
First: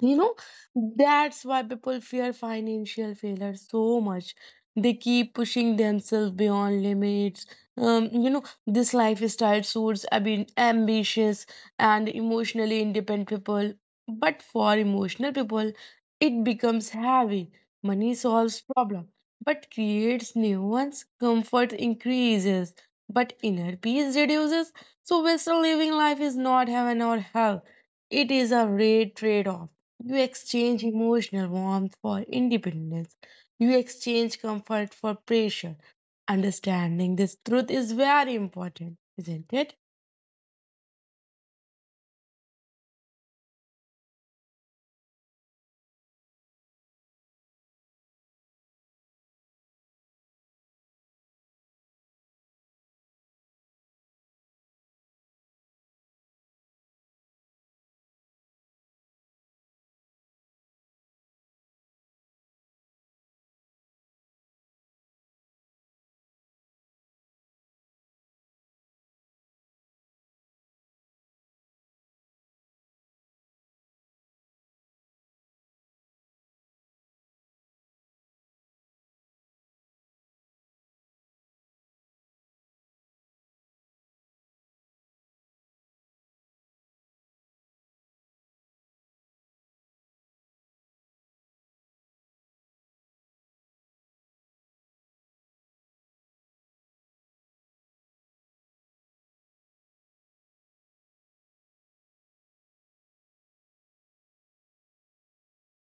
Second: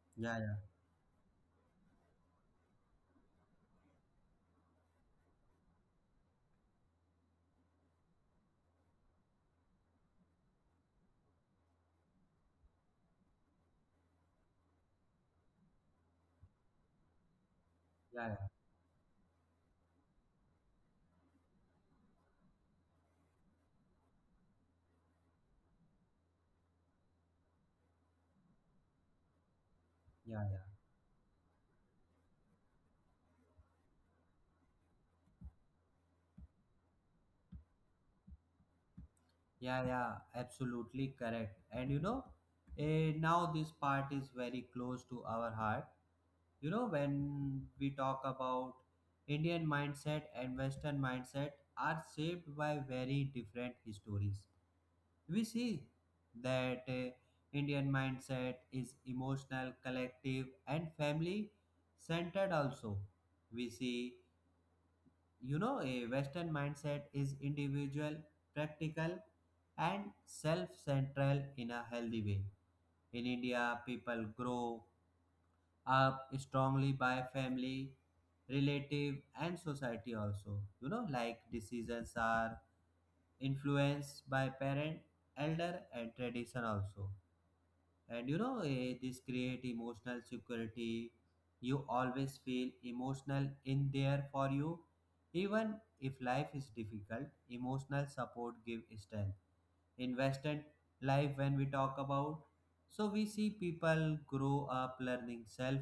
You know,
yeah yeah
that's why people fear financial failure so much. They keep pushing themselves beyond limits. Um, you know, this lifestyle suits abi- ambitious and emotionally independent people. But for emotional people, it becomes heavy. Money
yeah
solves problem, but creates new ones. Comfort increases, but inner peace reduces. So, Western living life is not heaven or hell. It is a rare trade-off, you
yeah yeah
exchange emotional warmth for independence. You exchange comfort for pressure. Understanding this truth is very important, isn't it?
yeah yeah Absolutely correct. And you know, eh, now this part is very close to our heart. You know, when we talk about Indian mindset and Western mindset are shaped by very different histories. We see that, uh, Indian mindset is emotional collective and family centered also. We see, you know, a Western mindset is individual, practical, and self-central in a healthy way. In India, people grow up strongly by family, relative, and society also. You know, like decisions are influenced by parent, elder, and tradition also. And you know, eh, this create emotional security. You always feel emotional in there for you. Even if life is difficult, emotional support give strength. In Western life, when we talk about, so we see people grow up learning self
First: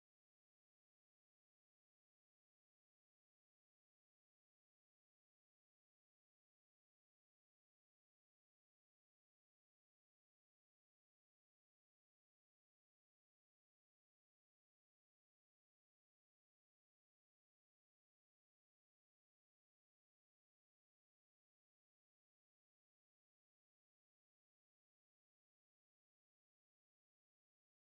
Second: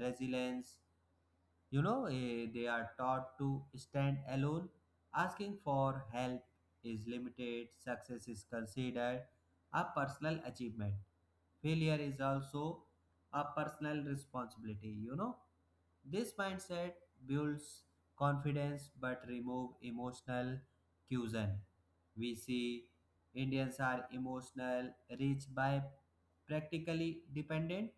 resilience. You know, eh, they are taught to stand alone. Asking for help is limited, success is considered a personal achievement, failure is also a personal responsibility. You know, this mindset builds confidence but remove emotional cuisine. We see Indians are emotional, rich by practically dependent,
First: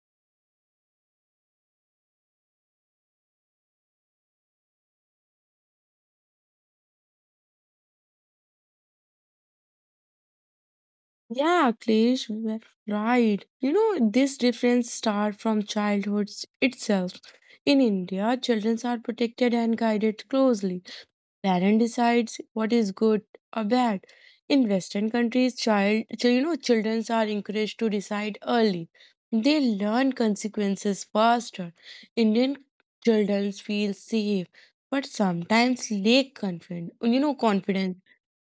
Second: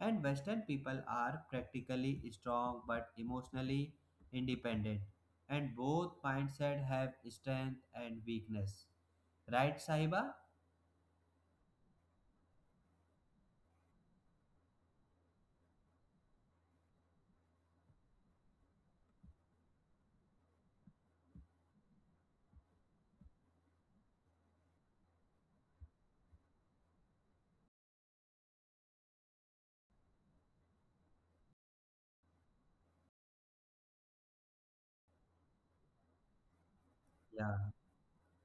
and Western people are practically strong but emotionally independent. And both mindset have strength and weakness. Right, Sahiba?
Yeah, Klesh, you were right. You know, this difference starts from childhood s- itself. In India, children are protected and guided closely. Parent decides what is good or bad. In Western countries, child chil- you know, children are encouraged to decide early. They learn consequences faster. Indian children feel safe, but sometimes lack confidence. You know
Yeah,
confidence.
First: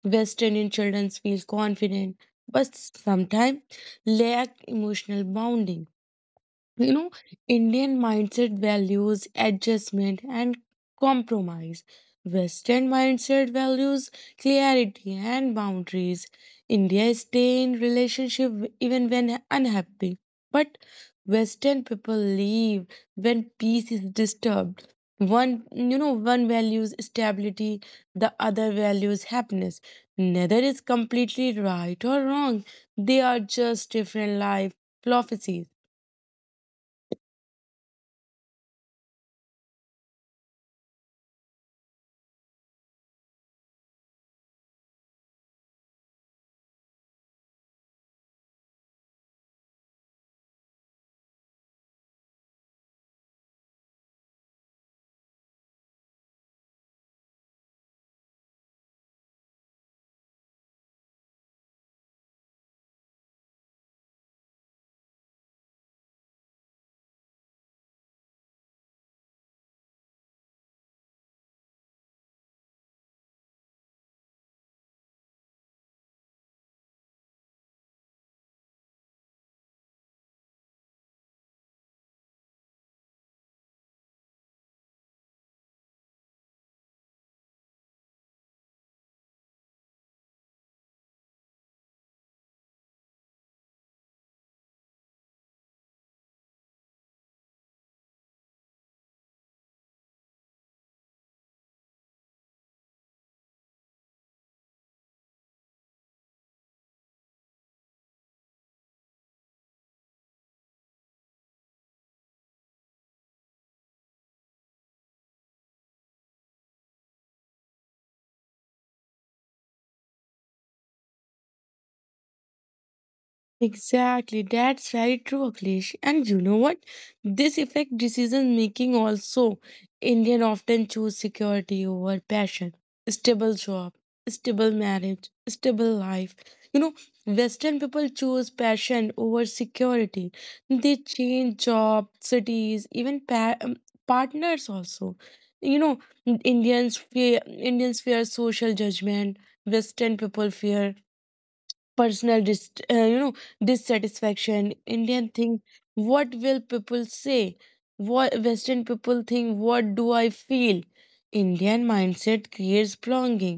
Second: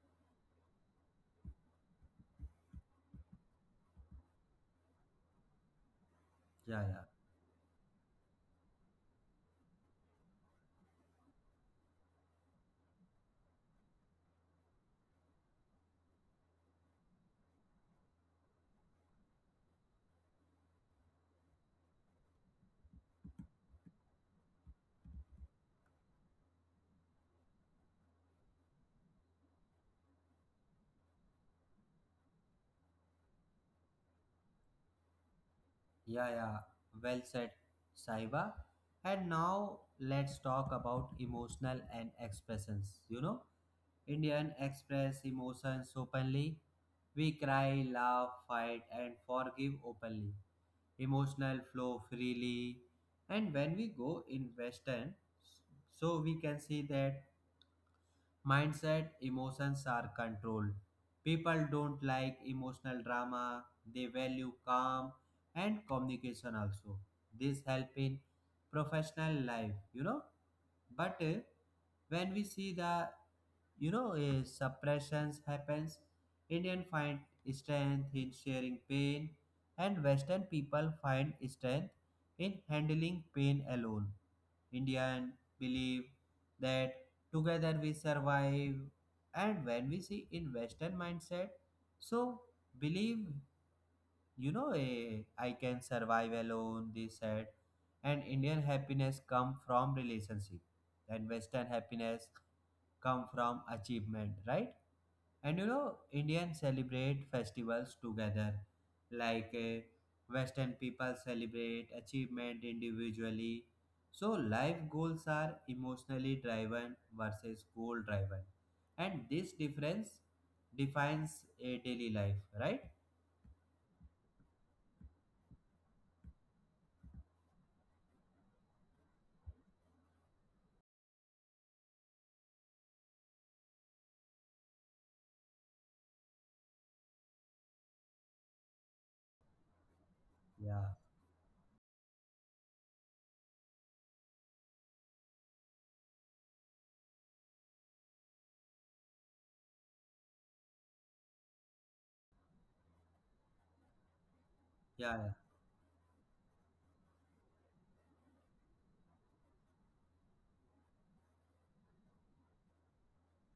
West Indian children feel confident, but sometimes lack emotional bonding,
yeah,
you
yeah.
know, Indian mindset values adjustment and compromise, Western mindset values clarity and boundaries. India stay in relationship even when unhappy, but Western people leave when peace is disturbed. One you know one values stability, the other values happiness. Neither is completely right or wrong, they are just different life philosophies.
Yeah, yeah, well said, Saiba. And now let's talk about emotional and expressions. You know, Indian express emotions openly. We cry, laugh, fight, and forgive openly. Emotional flow freely. And when we go in Western, so we can see that mindset emotions are controlled. People don't like emotional drama, they value calm and communication also. This help in professional life, you know. But uh, when we see the, you know, uh, suppressions happens, Indian find strength in sharing pain, and Western people find strength in handling pain alone. Indian believe that together we survive. And when we see in Western mindset, so believe, you know, eh, I can survive alone. They said, and Indian happiness come from relationship, and Western happiness come from achievement, right? And you know, Indians celebrate festivals together, like uh, Western people celebrate achievement individually. So, life goals are emotionally driven versus goal driven, and this difference defines a daily life, right?
Exactly, that's very true, Akhilesh. And you know what? This affect decision making also. Indian often choose security over passion, stable job, stable marriage, stable life. You know, Western people choose passion over security.
Yeah,
They change job, cities, even pa- um, partners also. You know, Indians fear Indians fear social judgment. Western people fear personal dis- uh, you know, dissatisfaction. Indian
yeah,
think what will people say, what Western people think, what do I feel. Indian mindset creates belonging,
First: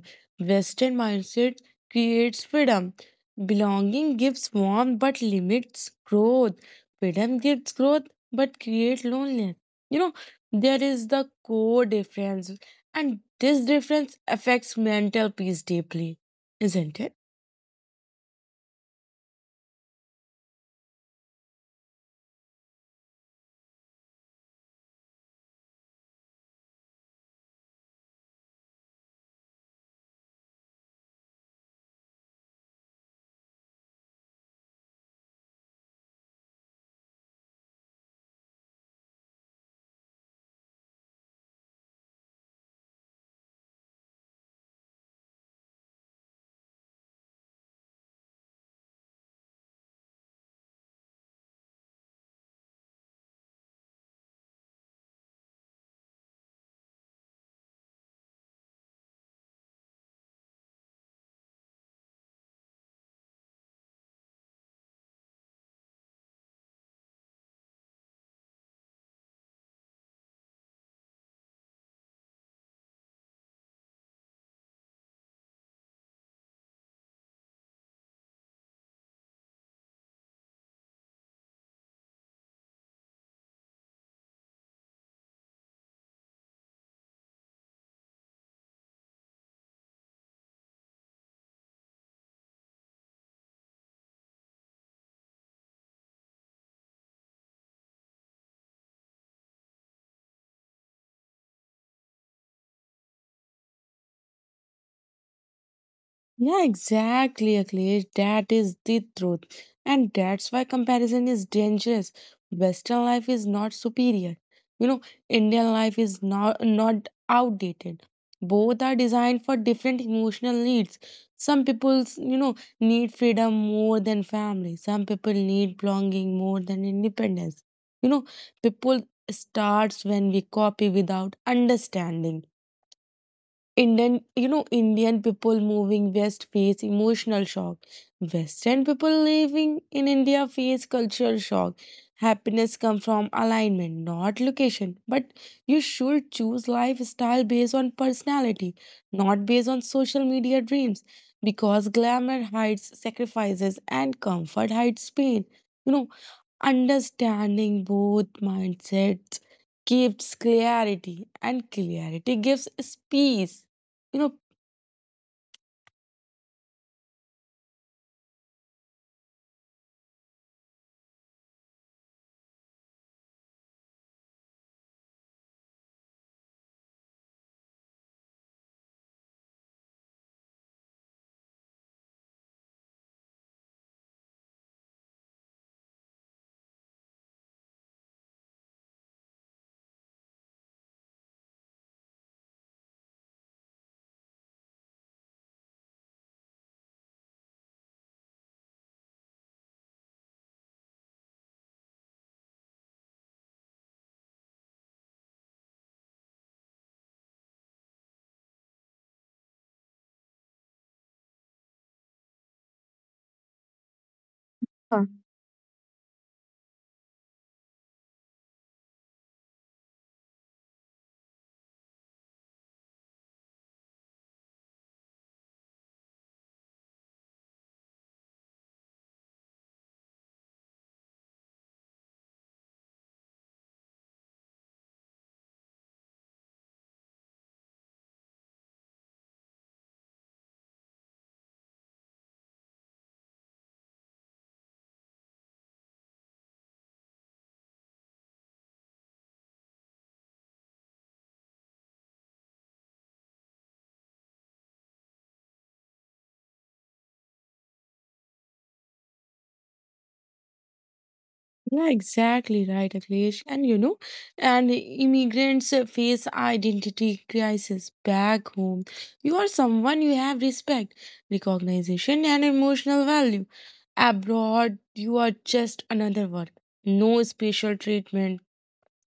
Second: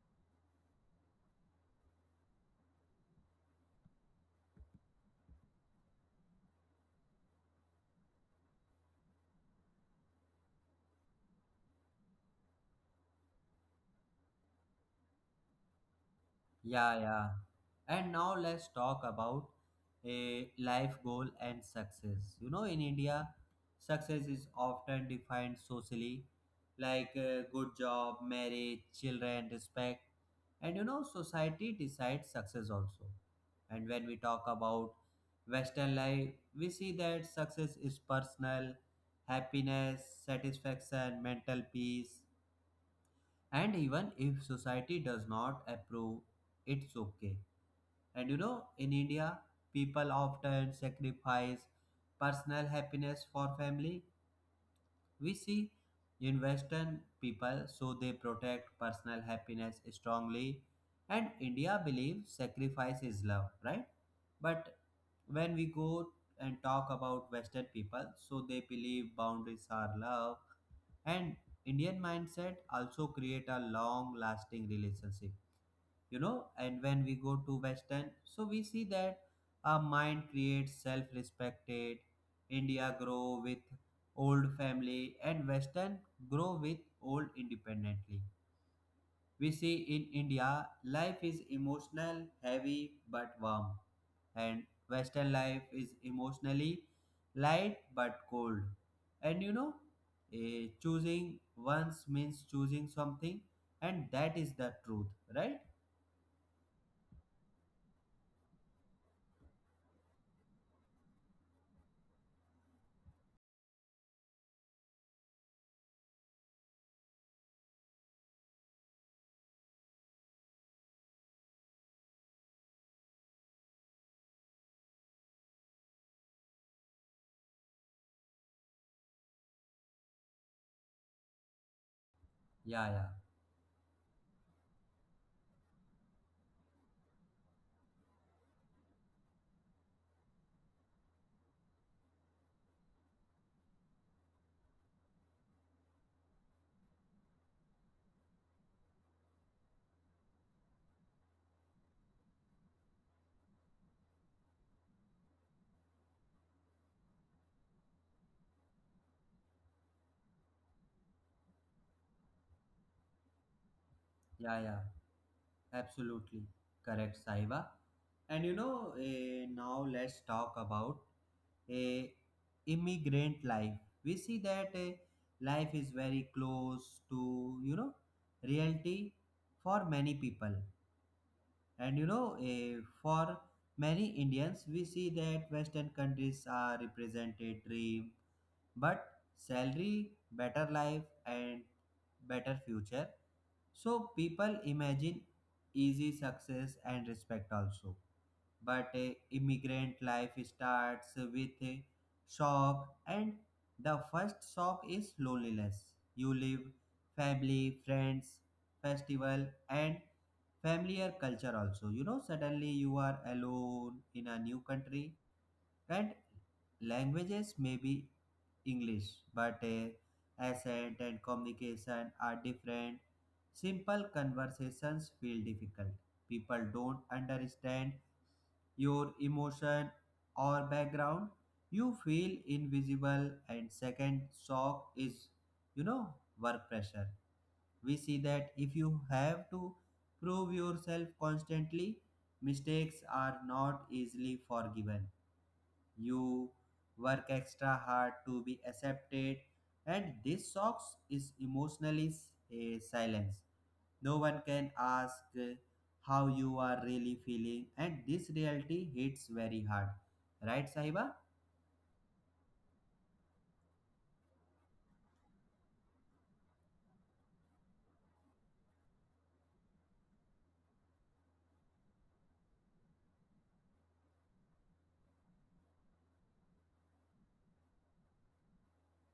Western mindset creates freedom. Belonging gives warmth but limits growth, freedom gives growth but creates loneliness. You know, there is the core difference, and this difference affects mental peace deeply,
Yeah,
isn't it?
yeah. And now let's talk about a life goal and success. You know, in India, success is often defined socially, like a good job, marriage, children, respect. And you know, society decides success also. And when we talk about Western life, we see that success is personal, happiness, satisfaction, mental peace. And even if society does not approve, it's okay. And you know, in India, people often sacrifice personal happiness for family. We see in Western people, so they protect personal happiness strongly. And India believes sacrifice is love, right? But when we go and talk about Western people, so they believe boundaries are love. And Indian mindset also create a long lasting relationship, you know. And when we go to Western, so we see that our mind creates self-respected. India grow with old family, and Western grow with old independently. We see in India life is emotional heavy but warm, and Western life is emotionally light but cold. And you know, eh, choosing once means choosing something, and that is the truth, right?
Yeah, exactly, Akhilesh. That is the truth. And that's why comparison is dangerous. Western life is not superior. You know, Indian life is not, not outdated. Both are designed for different emotional needs. Some people, you know, need freedom more than family. Some people need belonging more than independence. You know, people starts when we copy without understanding.
yeah yeah
Indian, you know, Indian people moving west face emotional shock. Western people living in India face cultural shock. Happiness comes from alignment, not location. But you should choose lifestyle based on personality, not based on social media dreams. Because glamour hides sacrifices and comfort hides pain. You know, understanding both mindsets gives clarity, and clarity gives peace, you know.
Yeah, yeah, absolutely correct, Saiba. And you know, eh, now let's talk about a immigrant life. We see that eh, life is very close to, you know, reality for many people. And you know, eh, for many Indians, we see that Western countries are represented dream, but salary, better life, and better future. So people imagine easy success and respect also. But a immigrant life starts with a shock, and the first shock is loneliness. You leave family, friends, festival, and familiar culture also. You know, suddenly you are alone in a new
Huh.
country, and languages may be English, but uh, accent and communication are different. Simple conversations feel difficult. People don't understand your emotion or background. You feel invisible. And second shock is, you know, work pressure. We see that if you have to prove yourself constantly, mistakes are not easily forgiven. You work extra hard to be accepted, and this socks is emotionally uh, silence. No one can ask uh, how you are really feeling, and this reality hits very hard, right, Sahiba?
Yeah, exactly right, Akhilesh. And you know, and immigrants uh, face identity crisis. Back home you are someone, you have respect, recognition and emotional value. Abroad you are just another one, no special treatment.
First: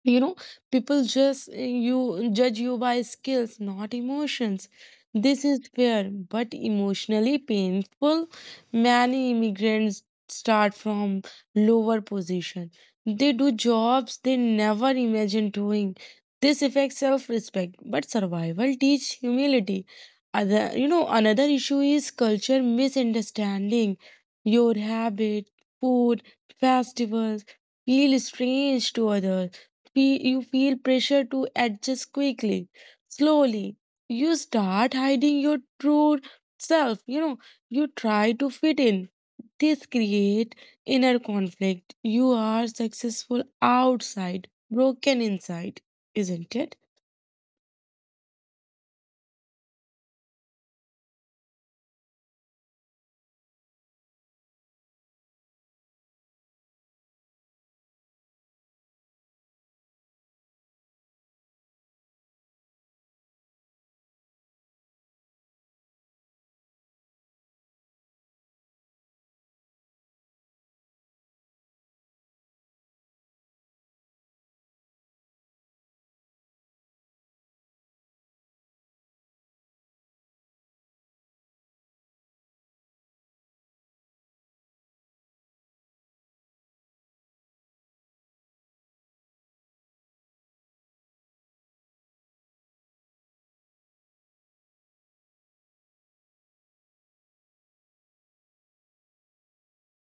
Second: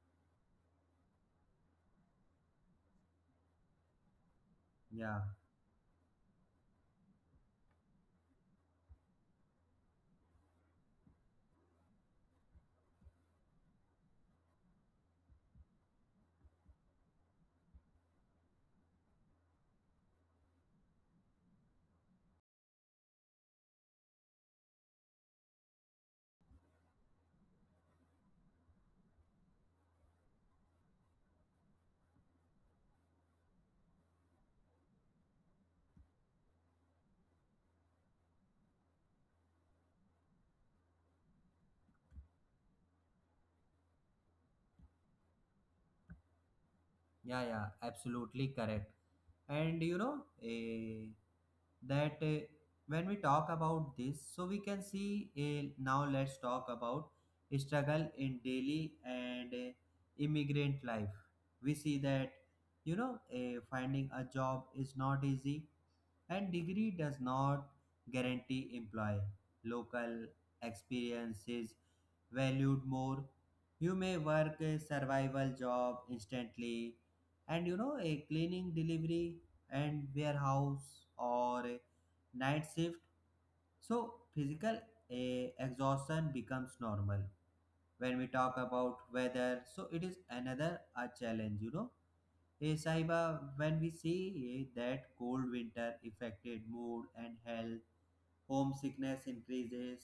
You know, people just eh, you judge you by skills, not emotions.
Yeah,
This is fair but emotionally painful. Many immigrants start from lower position, they do jobs they never imagined doing. This affects self-respect but survival teach humility. Other you know another issue is culture misunderstanding. Your habit, food, festivals feel strange to others. Fe- you feel pressure to adjust quickly. Slowly, you start hiding your true self. You know, you try to fit in. This create inner conflict. You are successful outside, broken inside, isn't it?
yeah, yeah, absolutely correct. And you know, eh, that eh, when we talk about this, so we can see, eh, now let's talk about struggle in daily and eh, immigrant life. We see that, you know, eh, finding a job is not easy, and degree does not guarantee employ. Local experience is valued more. You may work a survival job instantly, and you know, a cleaning delivery and warehouse or a night shift. So physical eh, exhaustion becomes normal. When we talk about weather, so it is another a challenge, you know. Hey Sahiba, when we see eh, that cold winter affected mood and health, homesickness increases,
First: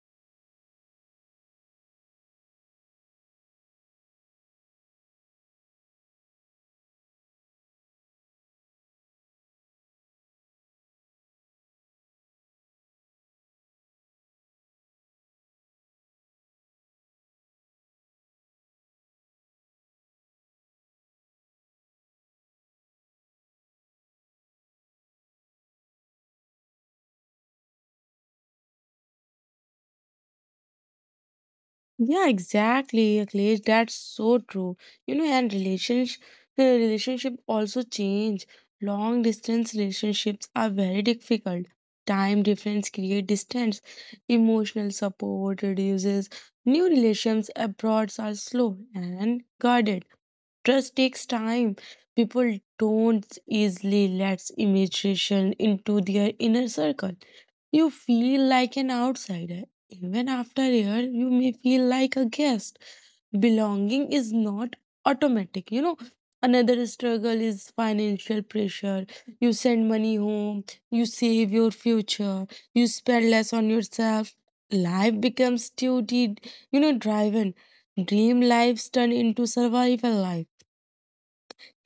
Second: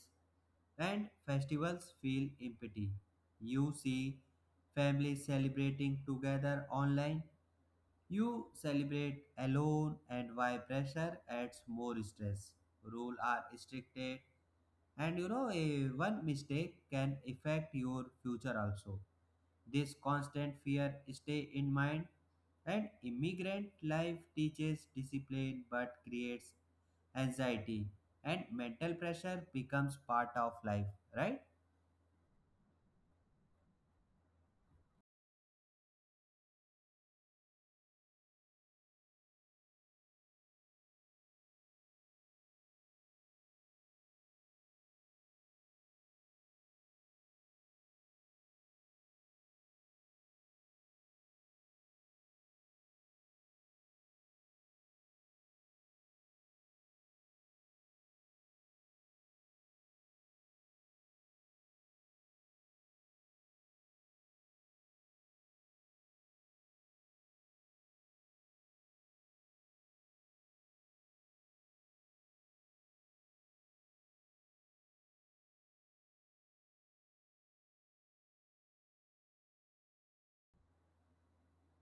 and festivals feel empty. You see families celebrating together online, you celebrate alone, and why pressure adds more stress. Rules are stricted, and you know, a one mistake can affect your future also. This constant fear stay in mind, and immigrant life teaches discipline but creates anxiety, and mental pressure becomes part of life, right?
Yeah, exactly, Akhilesh. That's so true. You know, and relationship relationship also change. Long distance relationships are very difficult. Time difference create distance. Emotional support reduces. New relations abroad are slow and guarded. Trust takes time. People don't easily let imagination into their inner circle. You feel like an outsider. Even after a year, you may feel like a guest. Belonging is not automatic. You know, another struggle is financial pressure. You send money home, you save your future, you spend less on yourself. Life becomes duty, you know, driven. Dream lives turn into survival life.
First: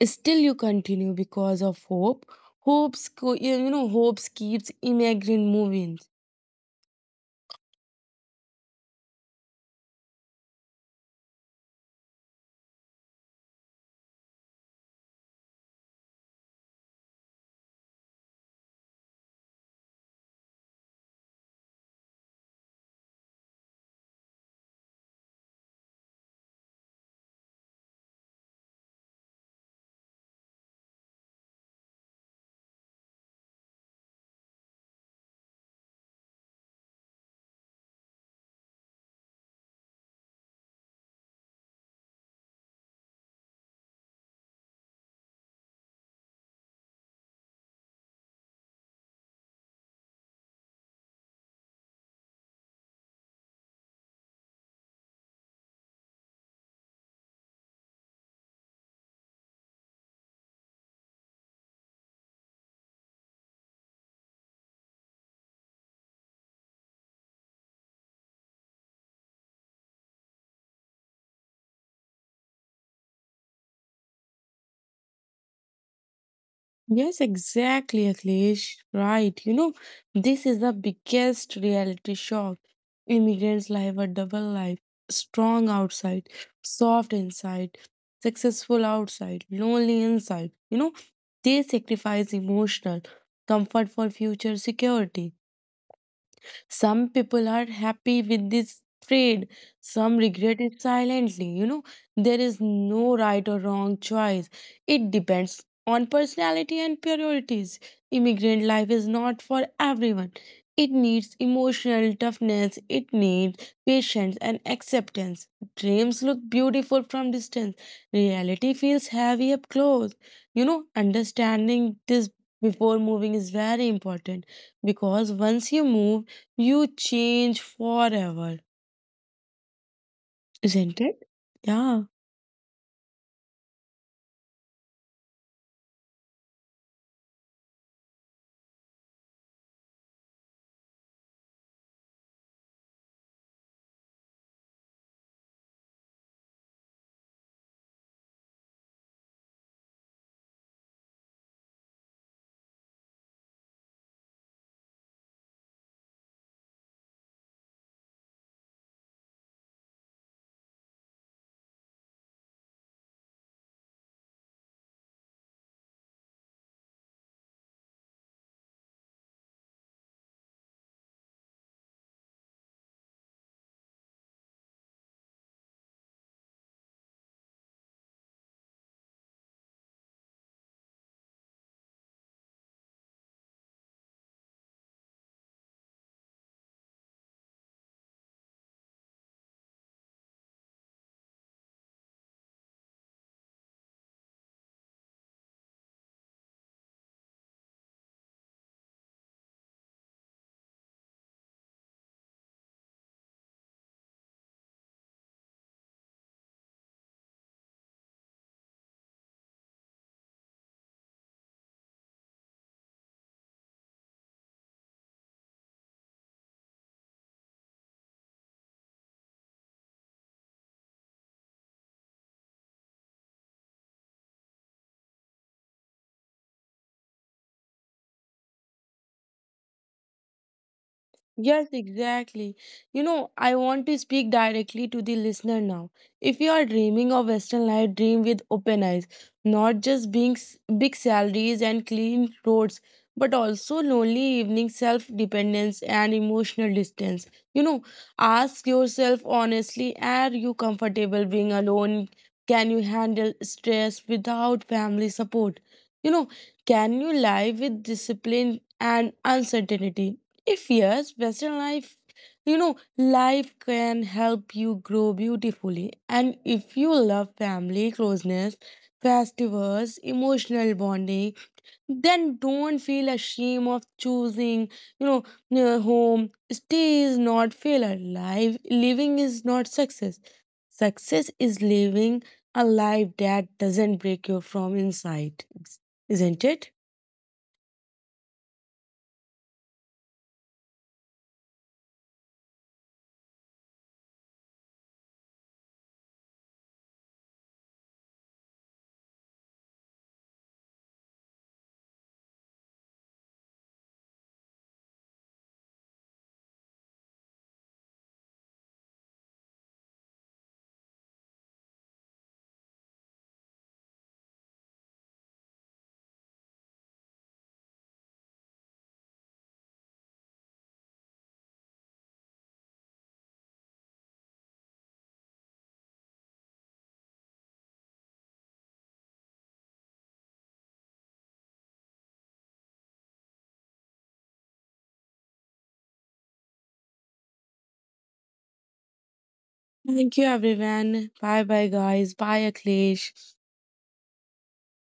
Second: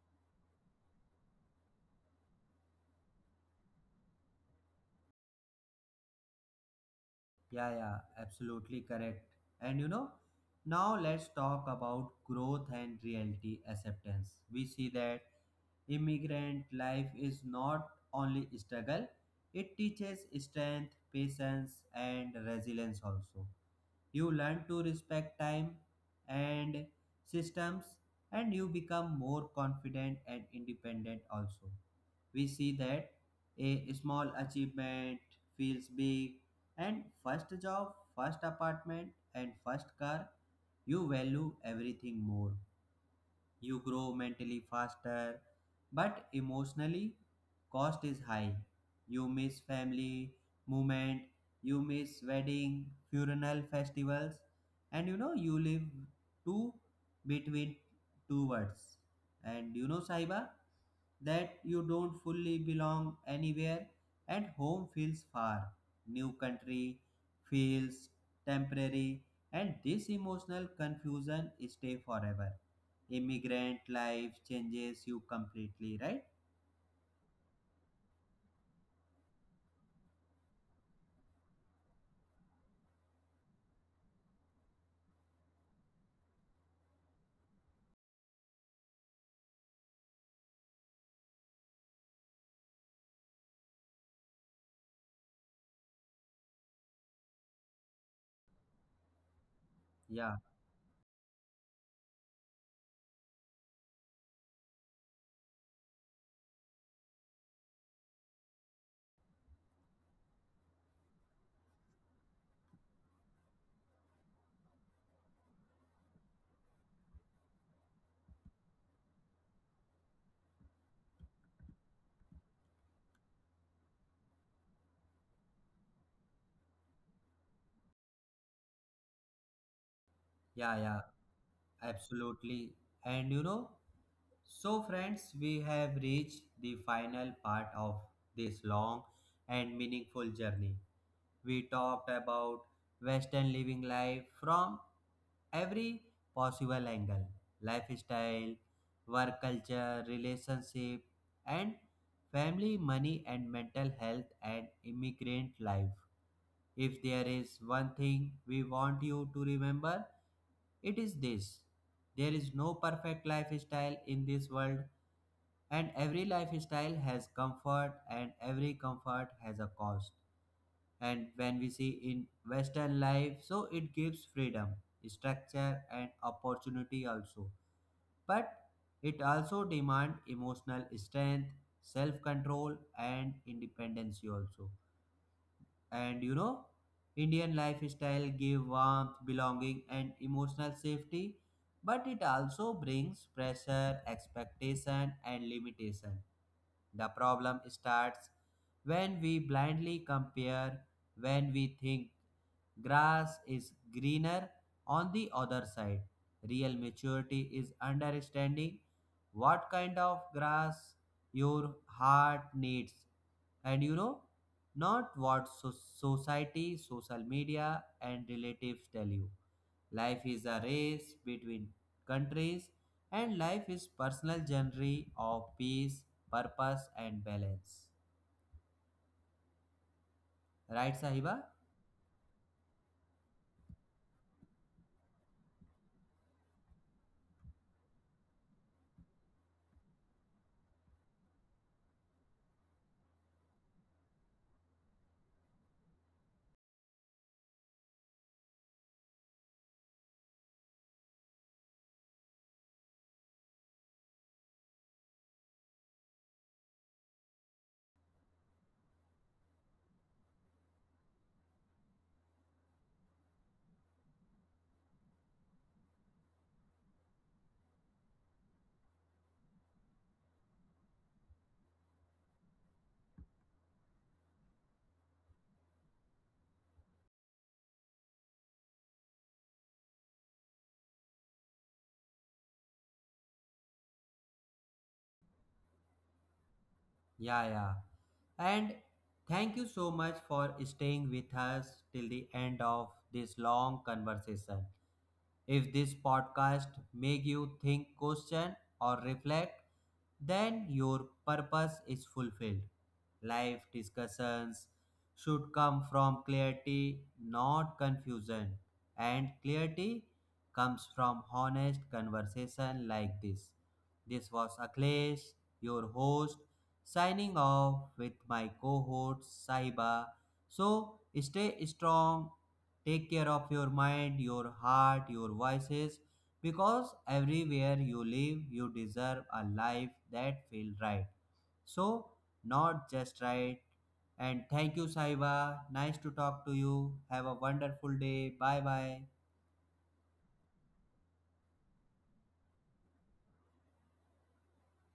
Still, you continue because of hope. Hopes, co- you know, hopes keeps immigrant moving.
Yeah, yeah, absolutely correct. And you know, now let's talk about growth and reality acceptance. We see that immigrant life is not only struggle, it teaches strength, patience, and resilience also. You learn to respect time and systems, and you become more confident and independent also. We see that a small achievement feels big, and first job, first apartment, and first car, you value everything more. You grow mentally faster, but emotionally cost is high. You miss family moment, you miss wedding, funeral festivals. And you know, you live two between two worlds. And you know, Saiba, that you don't fully belong anywhere, and home feels far, new country feels temporary, and this emotional confusion stay forever. Immigrant life changes you completely, right?
Yes, exactly, Akhilesh. Right. You know, this is the biggest reality shock. Immigrants live a double life, strong outside, soft inside, successful outside, lonely inside. You know, they sacrifice emotional comfort for future security. Some people are happy with this trade, some
Yeah,
regret it silently. You know, there is no right or wrong choice. It depends on personality and priorities. Immigrant life is not for everyone. It needs emotional toughness, it needs patience and acceptance. Dreams look beautiful from distance, reality feels heavy up close. You know, understanding this before moving is very important because once you move, you change forever,
yeah, yeah,
isn't it? Yeah.
absolutely. And you know, so friends, we have reached the final part of this long and meaningful journey. We talked about Western living life from every possible angle: lifestyle, work culture, relationship, and family, money, and mental health, and immigrant life. If there is one thing we want you to remember, it is this: there is no perfect lifestyle in this world, and every lifestyle has comfort, and every comfort has a cost. And when we see in Western life, so it gives freedom, structure, and opportunity also, but it also demand emotional strength, self control, and independence also. And you know, Indian lifestyle give warmth, belonging, and emotional safety, but it also brings pressure, expectation, and limitation. The problem starts when we blindly compare, when we think grass is greener on the other side. Real maturity is understanding what kind of grass your heart needs, and you know, not what so- society, social media, and relatives tell you. Life is a race between countries, and life is personal journey of peace, purpose, and balance, right Sahiba?
Yes, exactly. You know, I want to speak directly to the listener now. If you are dreaming of Western life, dream with open eyes, not just being s- big salaries and clean roads, but also lonely evenings, self-dependence and emotional distance. You know, ask yourself honestly, are you comfortable being alone? Can you handle stress without family support? You know, can you live with discipline and uncertainty? If yes, Western life, you know, life can help you grow beautifully. And if you love family closeness, festivals, emotional bonding, then don't feel ashamed of choosing, you know, near home. Stay is not failure. Life living is not success. Success is living a life that doesn't break you from inside. Isn't it?
Yeah, yeah. And thank you so much for staying with us till the end of this long conversation. If this podcast make you think, question, or reflect, then your purpose is fulfilled. Life discussions should come from clarity, not confusion. And clarity comes from honest conversation like this. This was Akhilesh, your host, signing off with my cohort Saiba. So stay strong. Take care of your mind, your heart, your voices, because everywhere you live, you deserve a life that feels right. So, not just right. And thank you, Saiba. Nice to talk to you. Have a wonderful day. Bye bye.
Thank you everyone. Bye bye guys. Bye Akhilesh.